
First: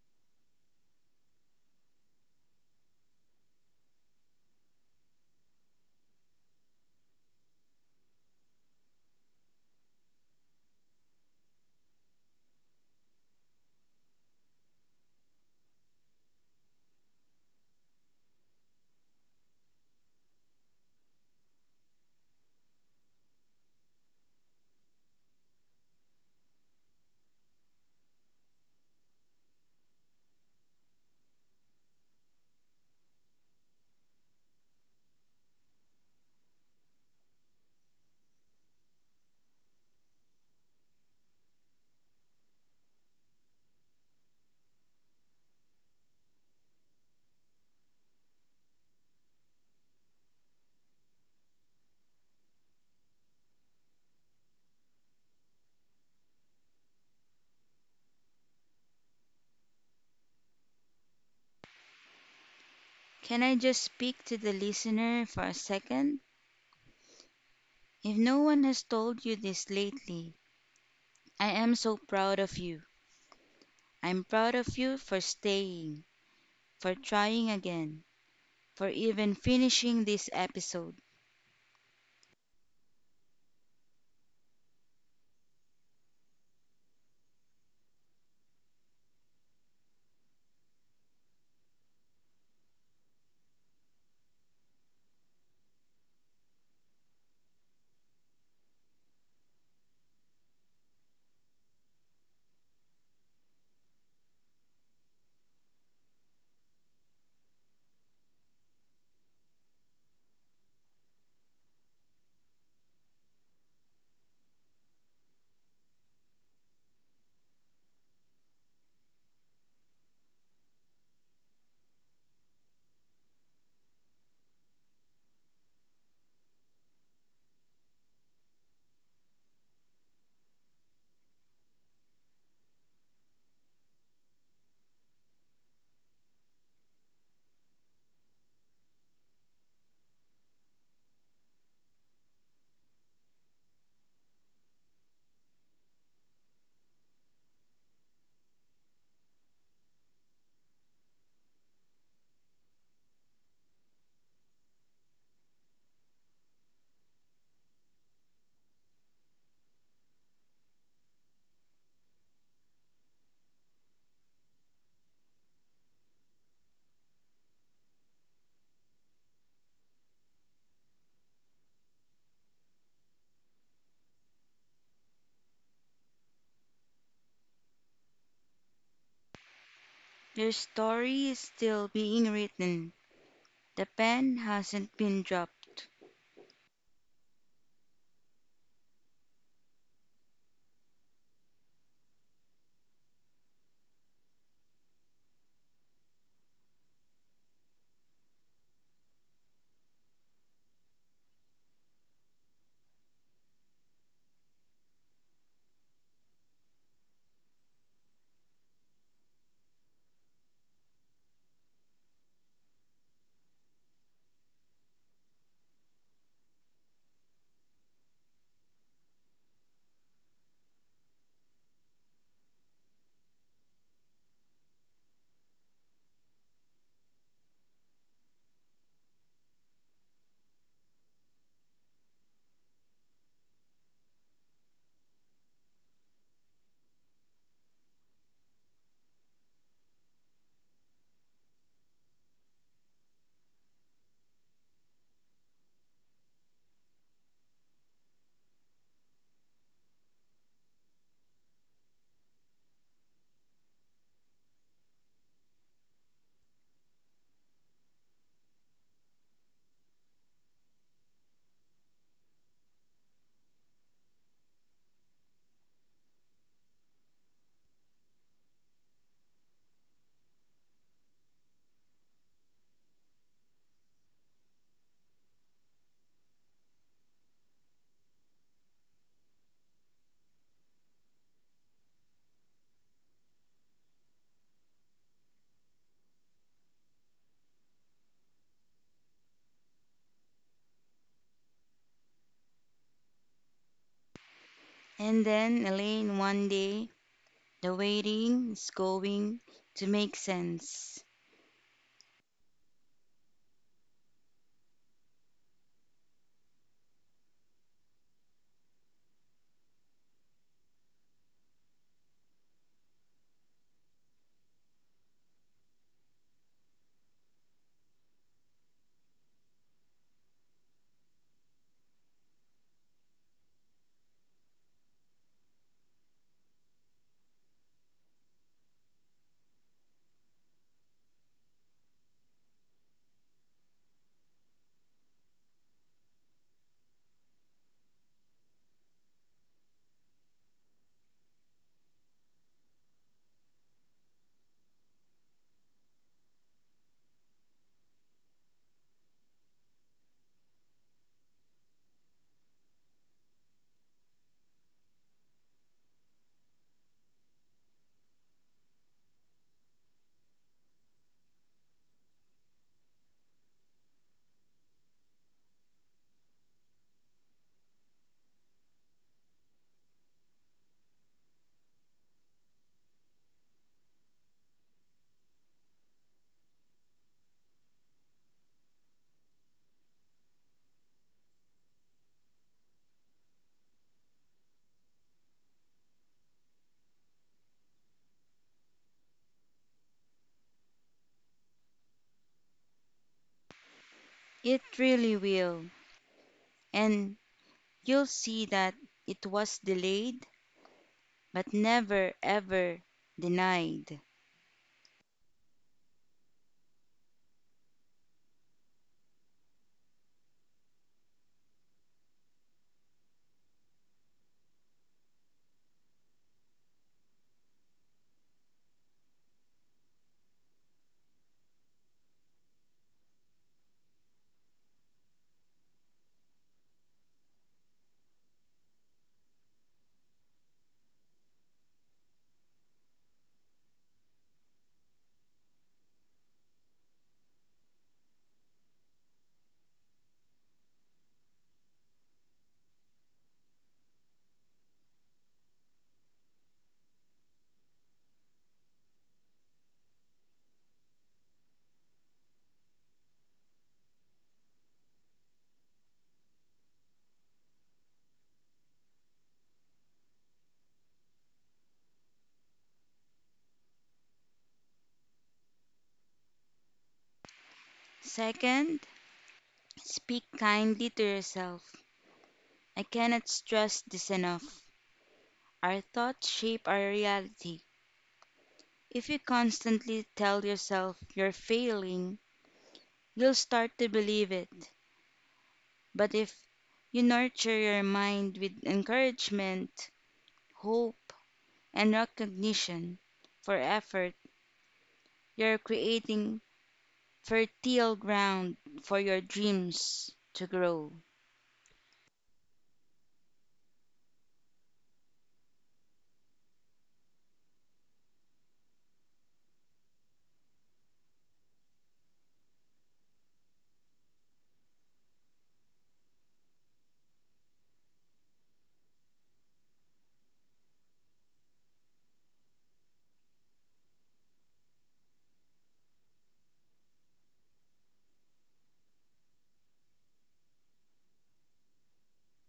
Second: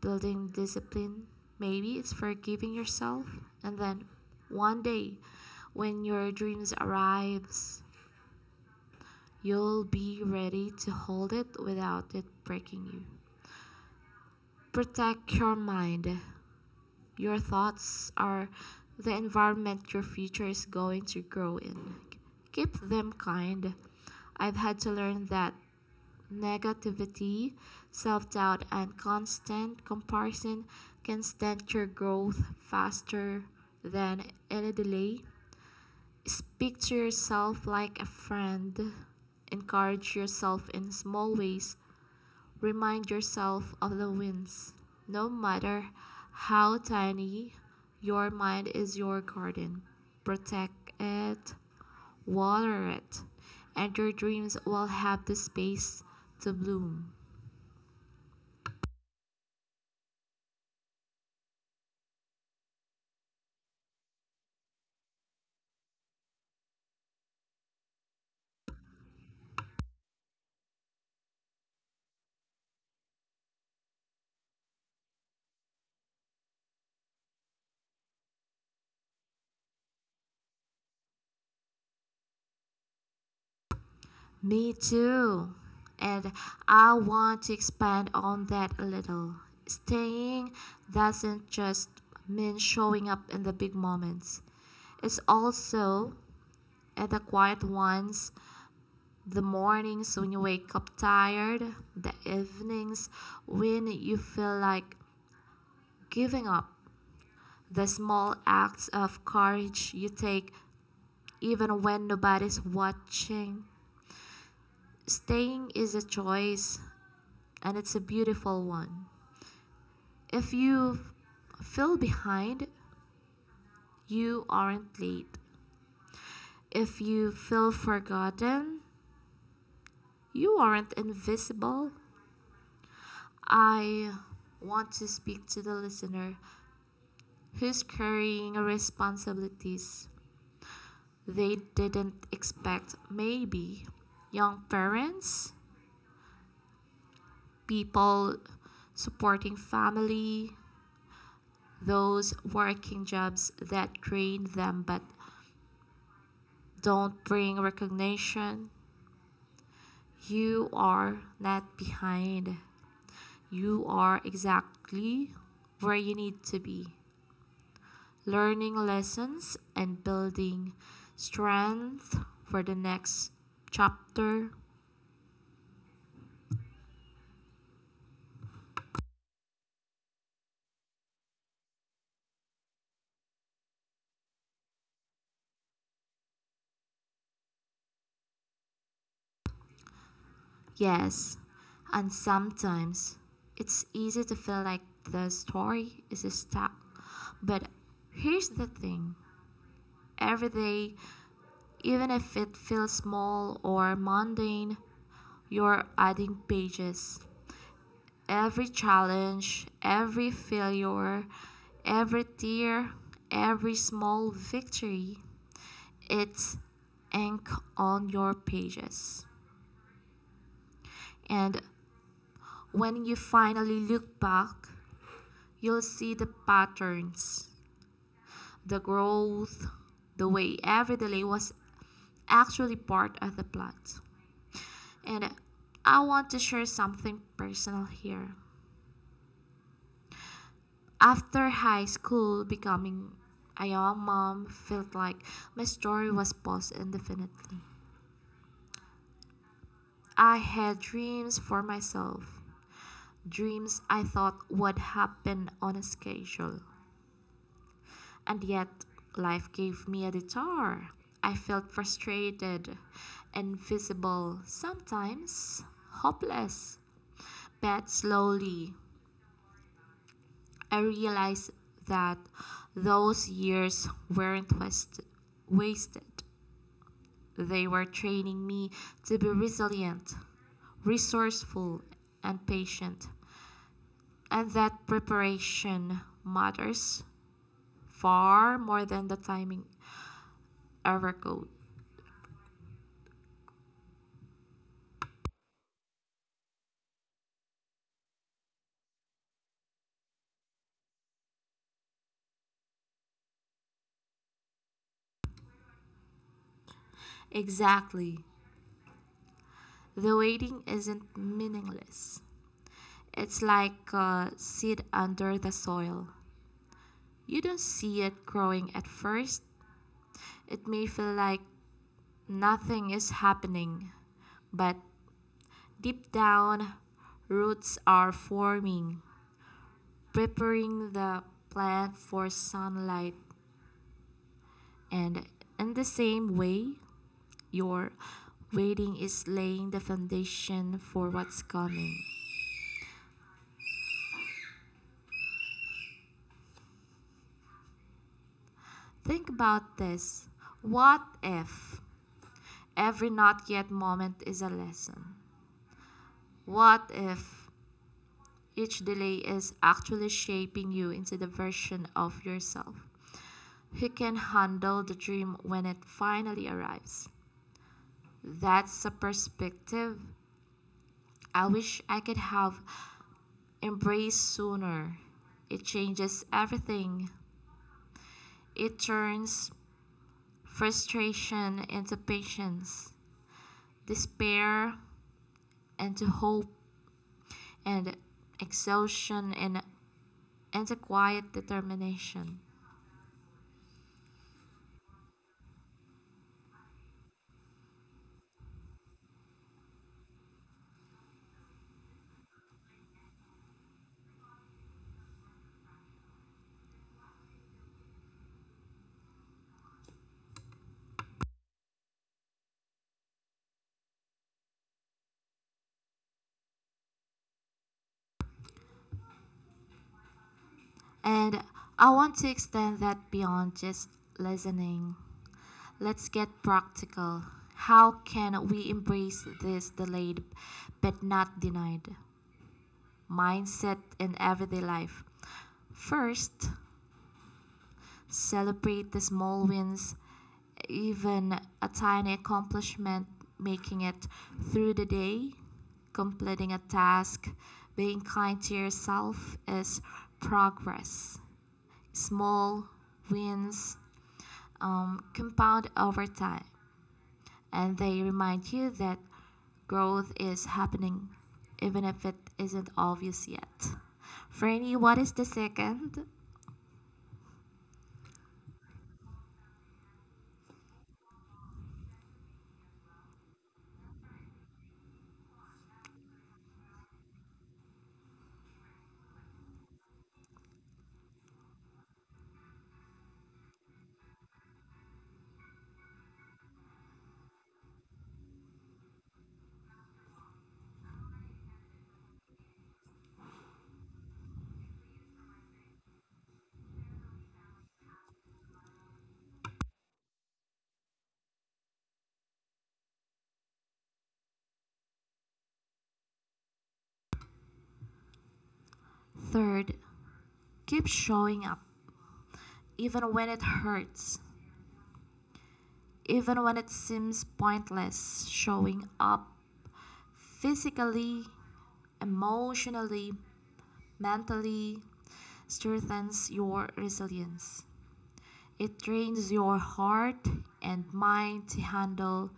building discipline, maybe it's forgiving yourself. And then one day, when your dreams arrives, you'll be ready to hold it without it breaking you. Protect your mind. Your thoughts are the environment your future is going to grow in. Keep them kind. I've had to learn that negativity, self doubt, and constant comparison can stunt your growth faster than any delay. Speak to yourself like a friend. Encourage yourself in small ways. Remind yourself of the wins. No matter how tiny, your mind is your garden. Protect it, water it, and your dreams will have the space to bloom. Can I just speak to the listener for a second? If no one has told you this lately, I am so proud of you. I'm proud of you for staying, for trying again, for even finishing this episode. Me too. And I want to expand on that a little. Staying doesn't just mean showing up in the big moments, it's also at the quiet ones: the mornings when you wake up tired, the evenings when you feel like giving up, the small acts of courage you take even when nobody's watching. Staying is a choice, and it's a beautiful one. If you feel behind, you aren't late. If you feel forgotten, you aren't invisible. I want to speak to the listener who's carrying responsibilities they didn't expect, maybe young parents, people supporting family, those working jobs that drain them but don't bring recognition. You are not behind. You are exactly where you need to be, learning lessons and building strength for the next chapter. Your story is still being written, the pen hasn't been dropped. Yes, and sometimes it's easy to feel like the story is stuck, but here's the thing: every day, even if it feels small or mundane, you're adding pages. Every challenge, every failure, every tear, every small victory, it's ink on your pages. And when you finally look back, you'll see the patterns, the growth, the way every delay was actually part of the plot. And I want to share something personal here. After high school, becoming a young mom felt like my story was paused indefinitely. I had dreams for myself, dreams I thought would happen on a schedule. And yet, life gave me a detour. I felt frustrated, invisible, sometimes hopeless. But slowly, I realized that those years weren't wasted. They were training me to be resilient, resourceful, and patient, and that preparation matters far more than the timing ever could. And then, Elaine, one day, the waiting is going to make sense. Exactly. The waiting isn't meaningless. It's like a seed under the soil. You don't see it growing at first. It may feel like nothing is happening, but deep down, roots are forming, preparing the plant for sunlight. And in the same way, your waiting is laying the foundation for what's coming. Think about this: what if every not yet moment is a lesson? What if each delay is actually shaping you into the version of yourself who can handle the dream when it finally arrives? That's a perspective I wish I could have embrace sooner. It changes everything. It turns frustration into patience, despair into hope, and exhaustion and into quiet determination. It really will. And you'll see that it was delayed, but never ever denied. And I want to extend that beyond just listening. Let's get practical. How can we embrace this delayed but not denied mindset in everyday life? First, celebrate the small wins. Even a tiny accomplishment, making it through the day, completing a task, being kind to yourself is progress. Small wins compound over time, and they remind you that growth is happening, even if it isn't obvious yet. Franny, what is the second? Second, speak kindly to yourself. I cannot stress this enough. Our thoughts shape our reality. If you constantly tell yourself you're failing, you'll start to believe it. But if you nurture your mind with encouragement, hope, and recognition for effort, you're creating fertile ground for your dreams to grow. Third, keep showing up, even when it hurts, even when it seems pointless. Showing up physically, emotionally, mentally strengthens your resilience. It trains your heart and mind to handle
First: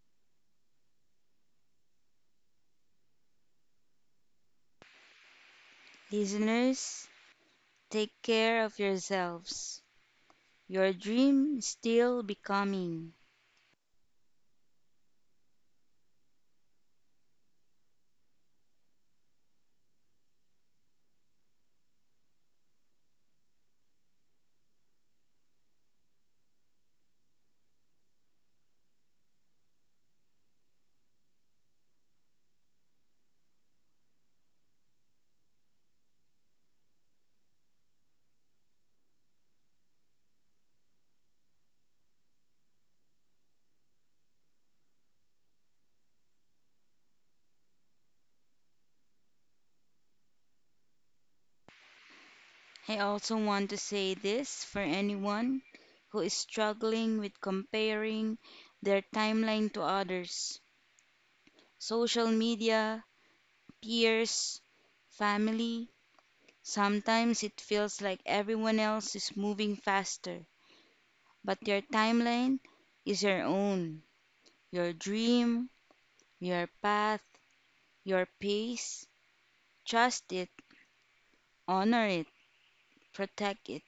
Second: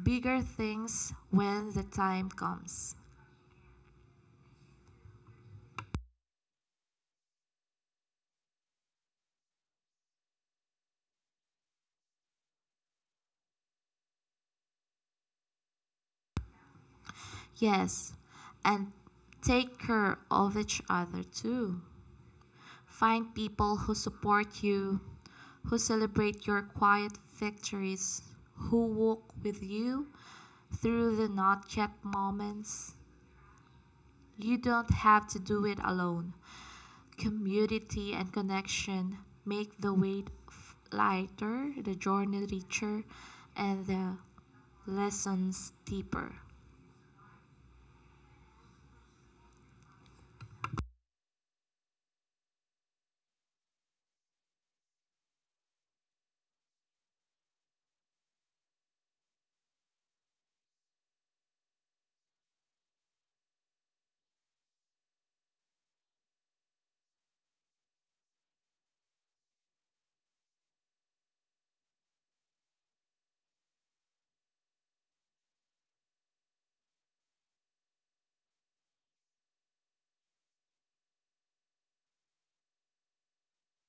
bigger things when the time comes. Listeners, take care of yourselves. Your dream is still becoming. Yes, and take care of each other too. Find people who support you, who celebrate your quiet victories, who walk with you through the not yet moments. You don't have to do it alone. Community and connection make the weight lighter, the journey richer, and the lessons deeper. I also want to say this for anyone who is struggling with comparing their timeline to others. Social media, peers, family. Sometimes it feels like everyone else is moving faster, but your timeline is your own. Your dream, your path, your pace. Trust it, honor it, protect it.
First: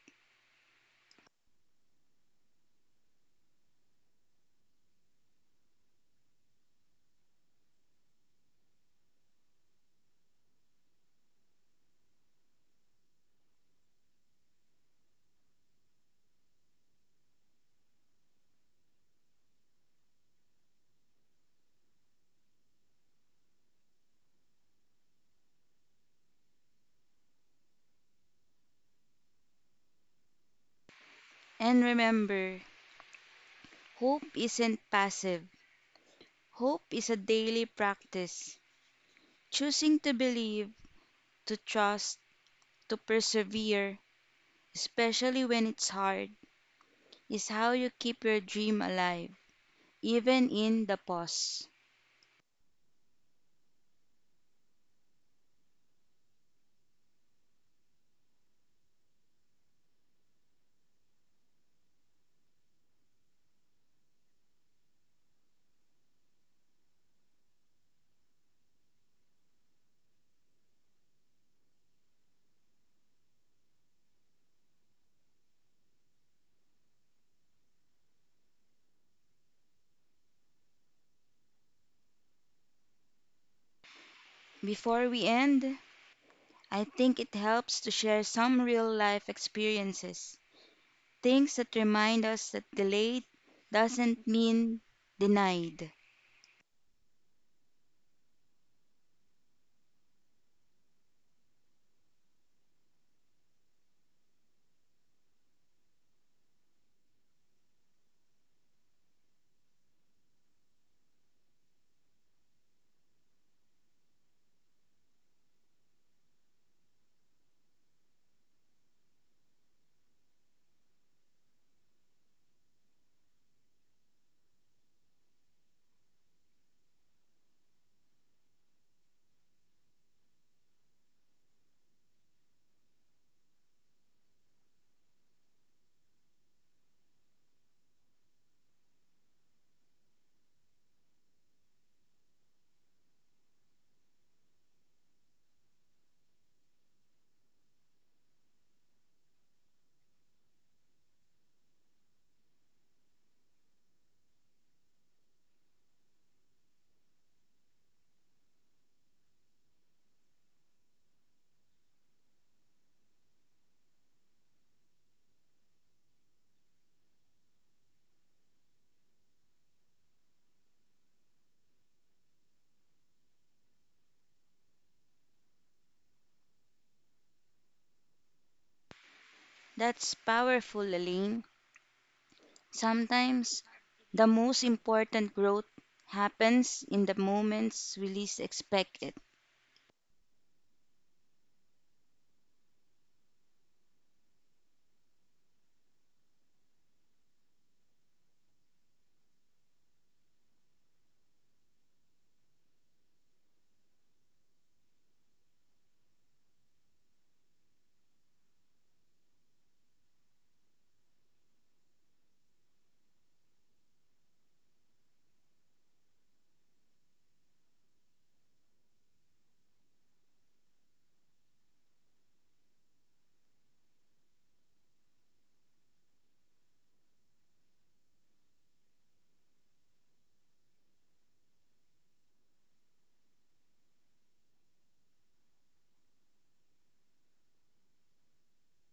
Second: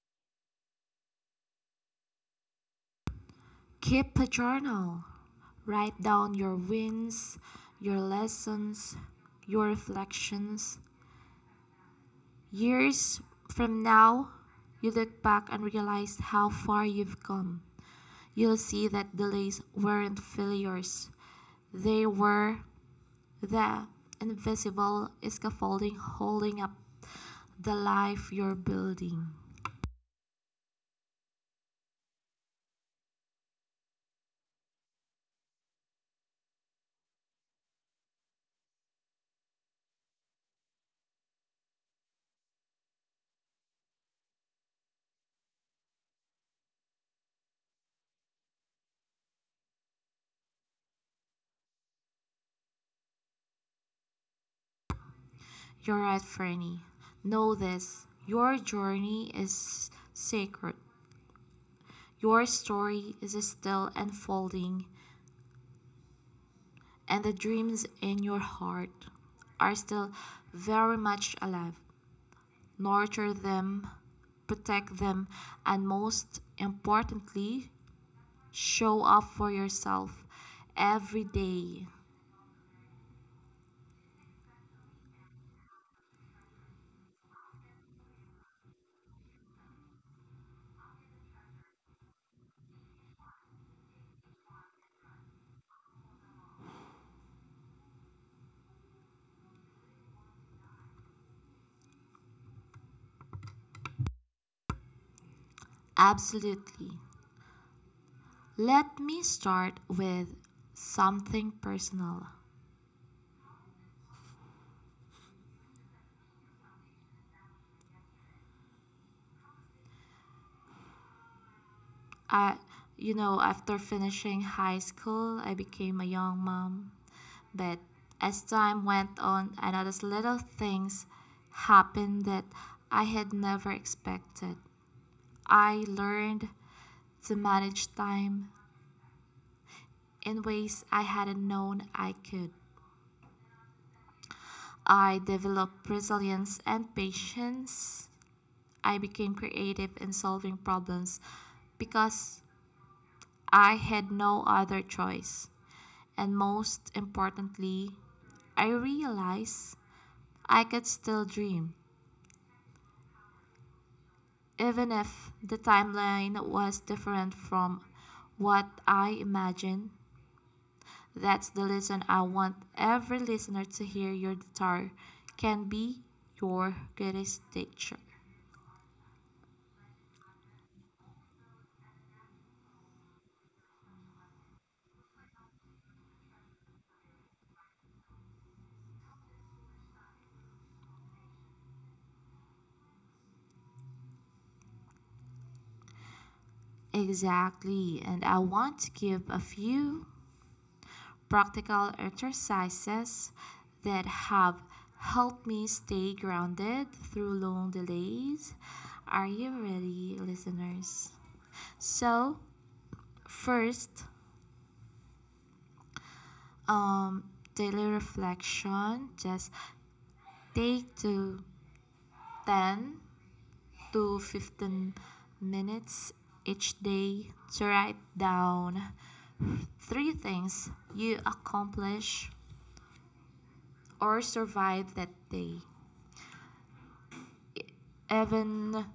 Keep a journal. Write down your wins, your lessons, your reflections. Years from now, you look back and realize how far you've come. You'll see that delays weren't failures. They were there, invisible scaffolding holding up the life you're building. And remember, hope isn't passive. Hope is a daily practice, choosing to believe, to trust, to persevere, especially when it's hard, is how you keep your dream alive, even in the pause. You're right, Franny. Know this: your journey is sacred. Your story is still unfolding, and the dreams in your heart are still very much alive. Nurture them, protect them, and most importantly, show up for yourself every day. Before we end, I think it helps to share some real life experiences, things that remind us that delayed doesn't mean denied. Absolutely. Let me start with something personal. I, you know, after finishing high school, I became a young mom. But as time went on, I noticed little things happened that I had never expected. I learned to manage time in ways I hadn't known I could. I developed resilience and patience. I became creative in solving problems because I had no other choice. And most importantly, I realized I could still dream, even if the timeline was different from what I imagined. That's the lesson I want every listener to hear: your guitar can be your greatest teacher. That's powerful, Elaine. Sometimes the most important growth happens in the moments we least expect it. Exactly, and I want to give a few practical exercises that have helped me stay grounded through long delays. Are you ready, listeners? So, first, daily reflection. Just take to 10 to 15 minutes each day to write down three things you accomplished or survived that day. Even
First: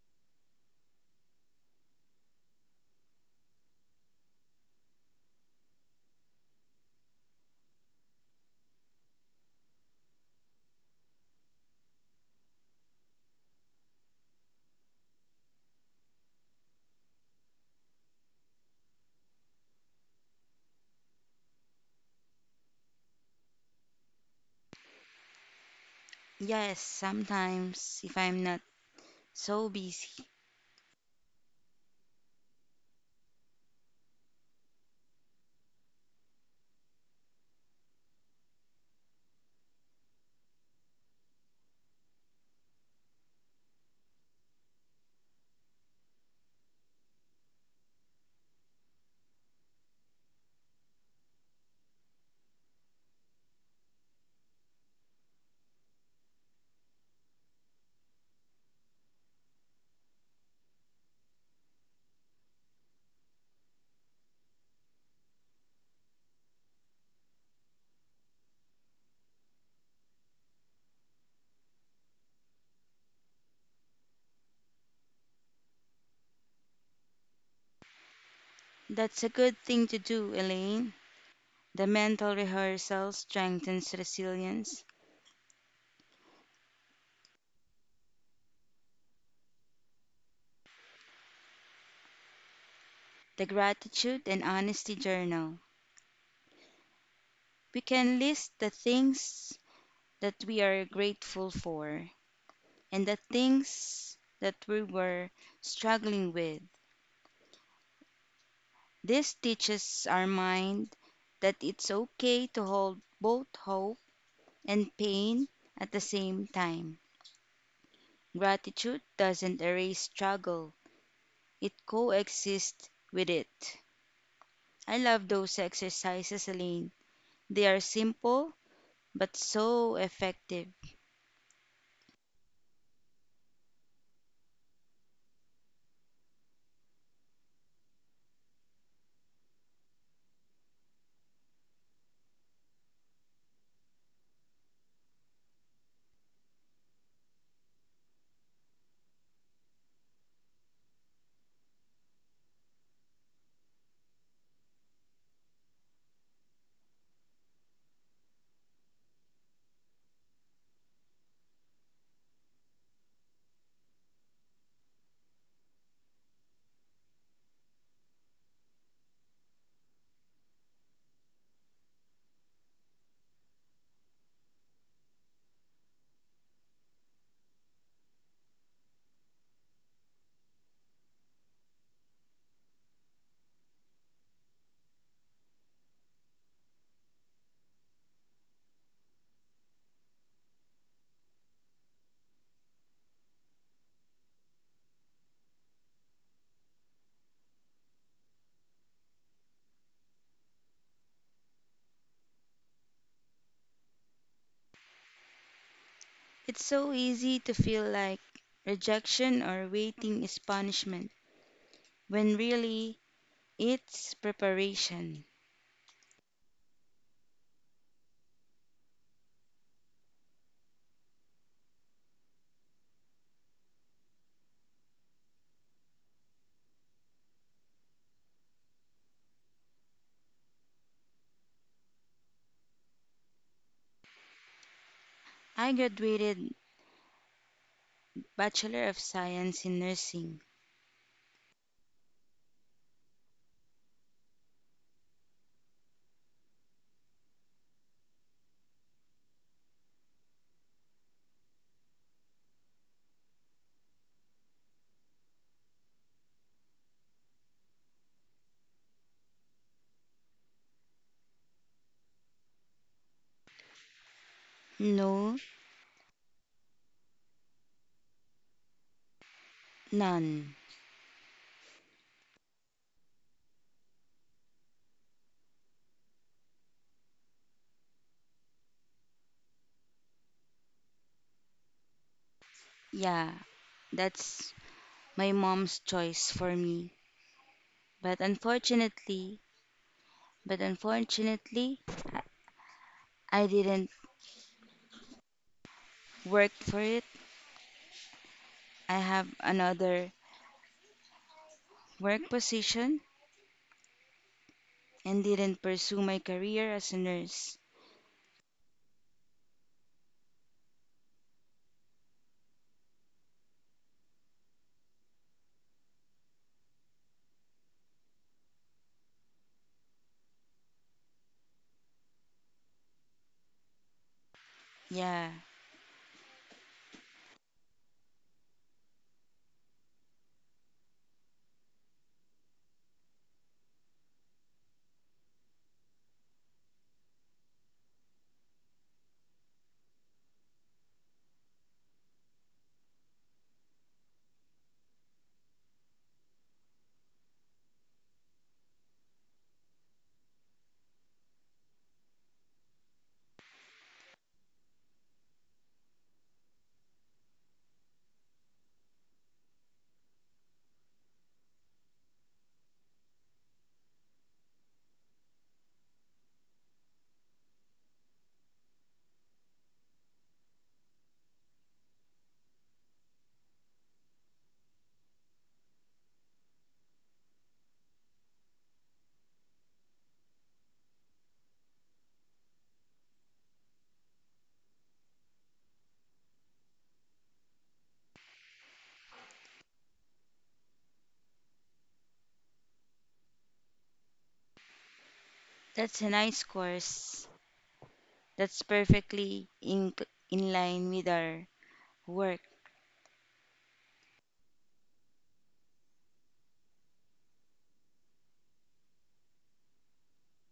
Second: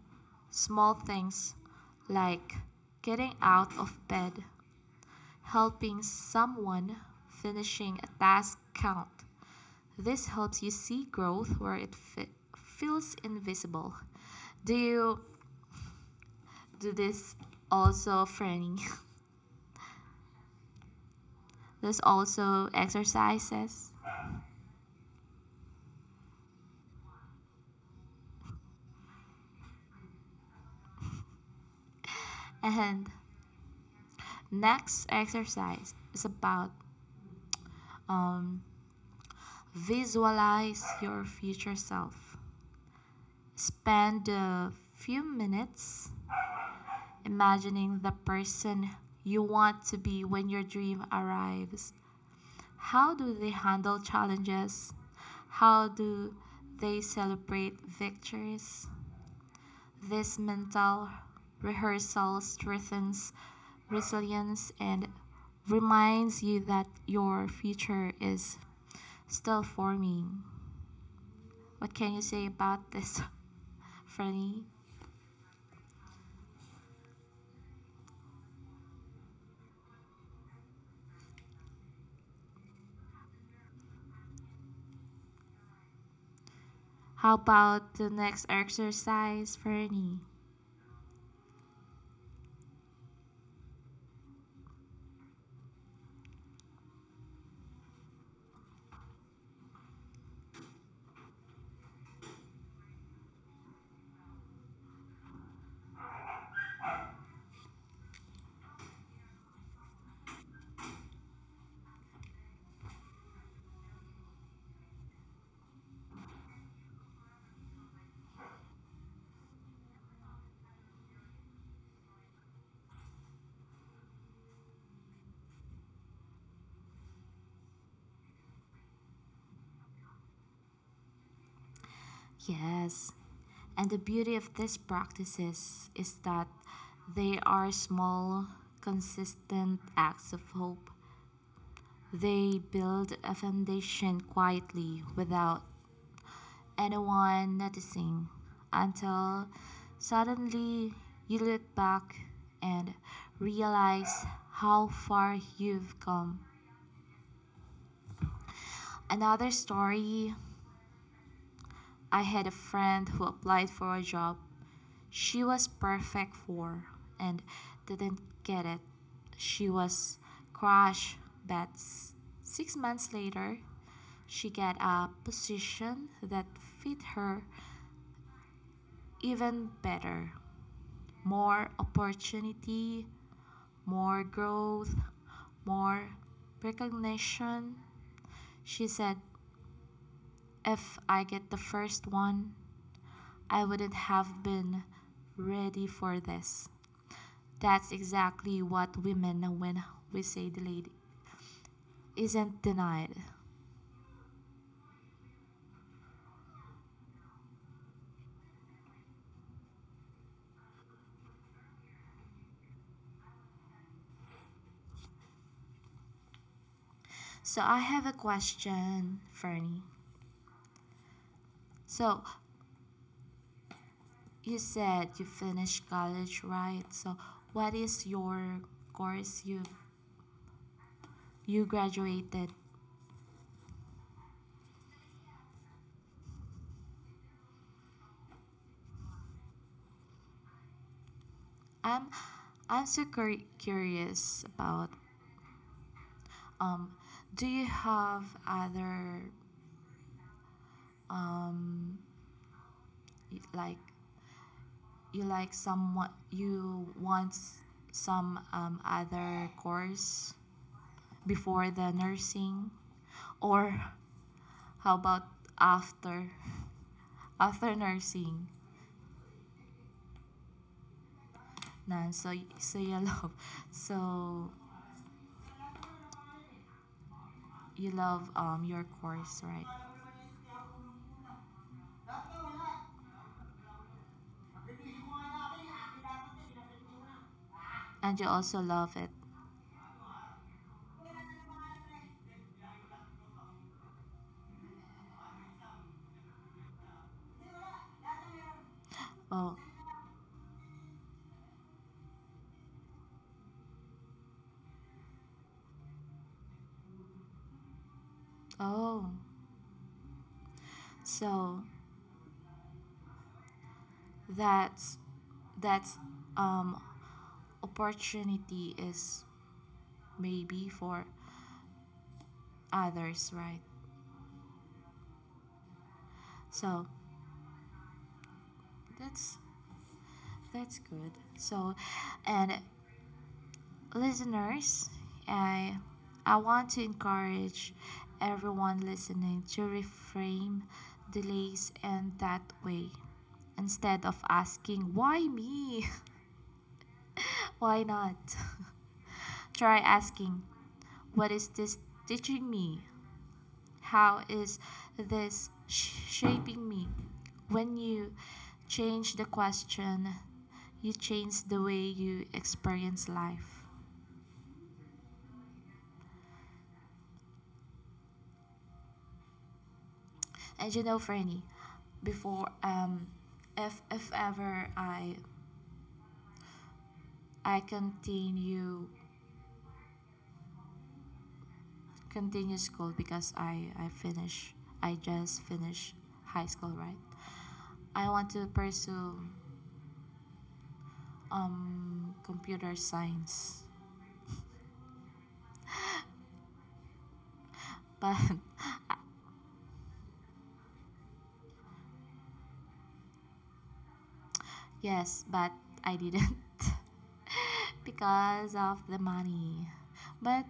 small things like getting out of bed, helping someone, finishing a task count. This helps you see growth where it feels invisible. Do you do this also, Franny? There's also exercises. Yes, sometimes if I'm not so busy. And next exercise is about visualize your future self. Spend a few minutes imagining the person you want to be when your dream arrives. How do they handle challenges? How do they celebrate victories? This mental rehearsal strengthens resilience and reminds you that your future is still forming. What can you say about this, Fernie? That's a good thing to do, Elaine. The mental rehearsal strengthens resilience. How about the next exercise, Fernie? The gratitude and honesty journal. We can list the things that we are grateful for and the things that we were struggling with. This teaches our mind that it's okay to hold both hope and pain at the same time. Gratitude doesn't erase struggle, it coexists with it. I love those exercises, Elaine. They are simple but so effective. Yes. And the beauty of these practices is that they are small, consistent acts of hope. They build a foundation quietly without anyone noticing until suddenly you look back and realize how far you've come. Another story: I had a friend who applied for a job she was perfect for and didn't get it. She was crushed, but 6 months later, she got a position that fit her even better. More opportunity, more growth, more recognition. She said, "If I get the first one, I wouldn't have been ready for this." That's exactly what we mean when we say the lady isn't denied. It's so easy to feel like rejection or waiting is punishment, when really it's preparation. So I have a question, Fernie. So you said you finished college, right? So what is your course you graduated? I graduated Bachelor of Science in Nursing. I'm I'm so curious about um do you have other um like you like someone you want some other course before the nursing or how about No, after after nursing. none. Na so so you love so you love your course, right? Yeah, that's my mom's choice for me. But And you also love it. unfortunately, but unfortunately, I didn't work for it. I have Oh. another work position and didn't pursue my career as a nurse. Oh, so that's that's um opportunity is maybe for others, right? Yeah, So that's that's good. So, and listeners, I I want to encourage everyone listening to reframe delays in that way. Instead of asking why me, why not. Try asking, what is this teaching me? How is this shaping me? When you change the question, you change the way you experience life. And you know, Franny, before if ever I continue school because I just finish high school, right? I want to pursue computer science, that's a nice course. but That's perfectly in line with our work. yes, but I didn't. Because of the money. But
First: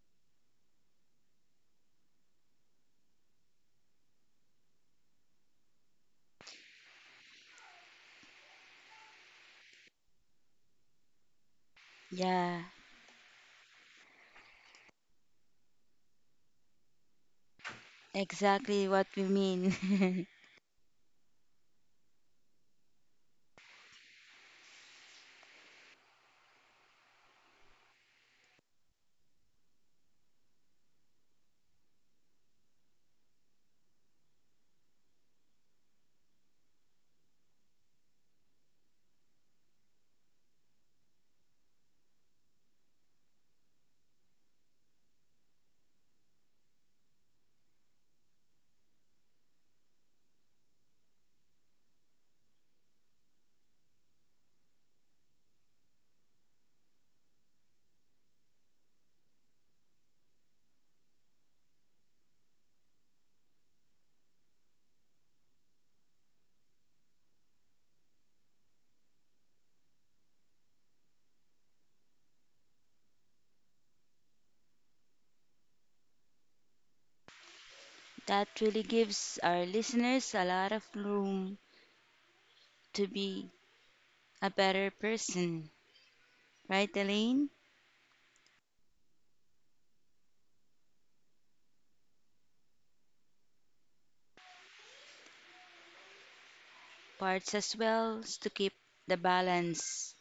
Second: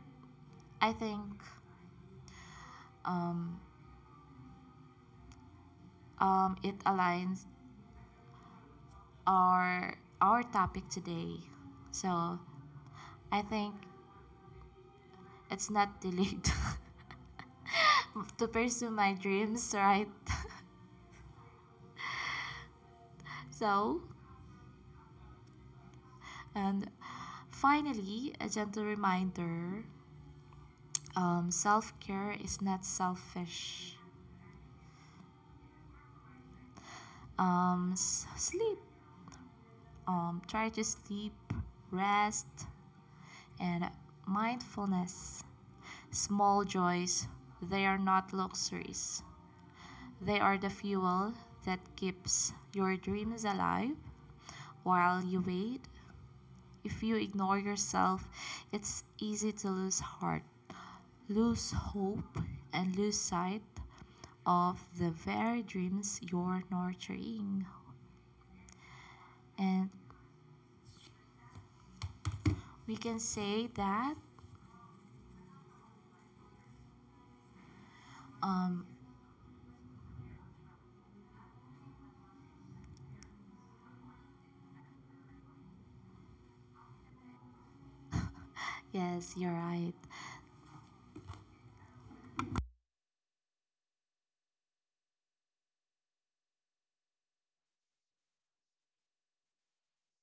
I think um, it aligns our topic today. So Yeah, I think it's not too late to exactly pursue what my we dreams, right? mean. So and finally, a gentle reminder: self care is not selfish. S- sleep. Try to sleep, rest, and mindfulness. Small joys, they are not luxuries. They are the fuel that keeps your dreams alive while you wait. If you ignore yourself, it's easy to lose heart, lose hope, and lose sight of the very dreams you're nurturing. And we can say that, That really um, gives our listeners a lot of room to be a better person. Right, Elaine? yes, you're right. Parts as well to keep the balance.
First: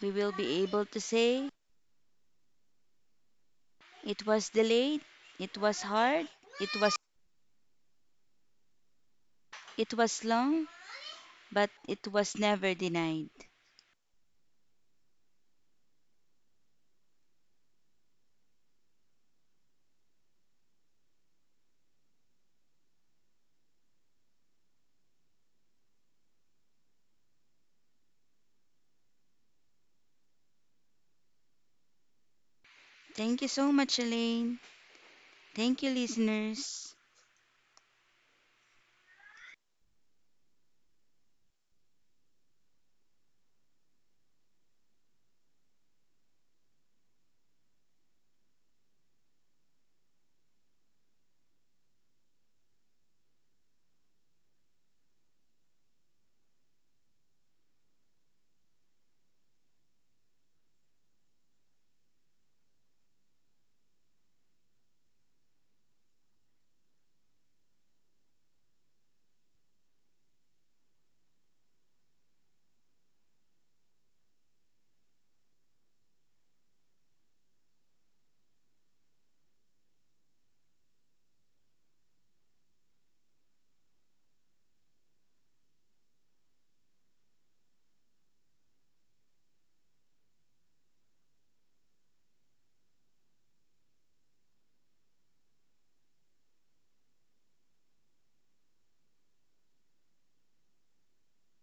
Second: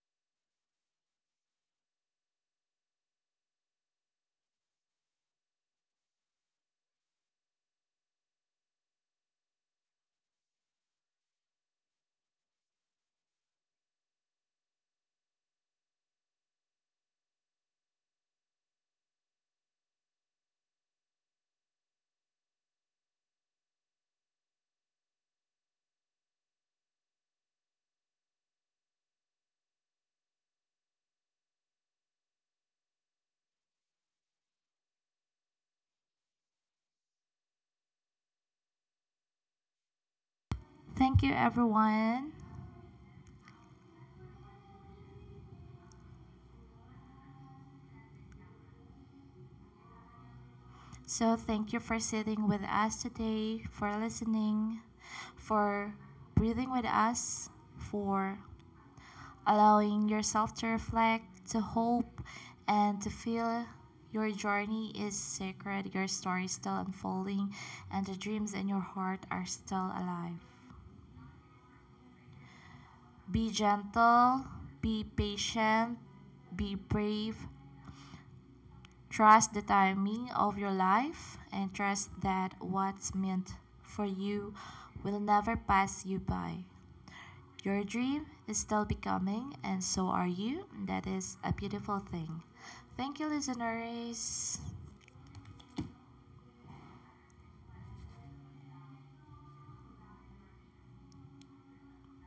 We will be able to say it was delayed, it was hard, it was it was long, but it was never denied. Thank you so much, Elaine. Thank you, listeners. Thank you, everyone. So thank you for sitting with us today, for listening, for breathing with us, for allowing yourself to reflect, to hope, and to feel. Your journey is sacred, your story is still unfolding, and the dreams in your heart are still alive. Be gentle, be patient, be brave. Trust the timing of your life and trust that what's meant for you will never pass you by. Your dream is still becoming, and so are you. That is a beautiful thing. Thank you, listeners.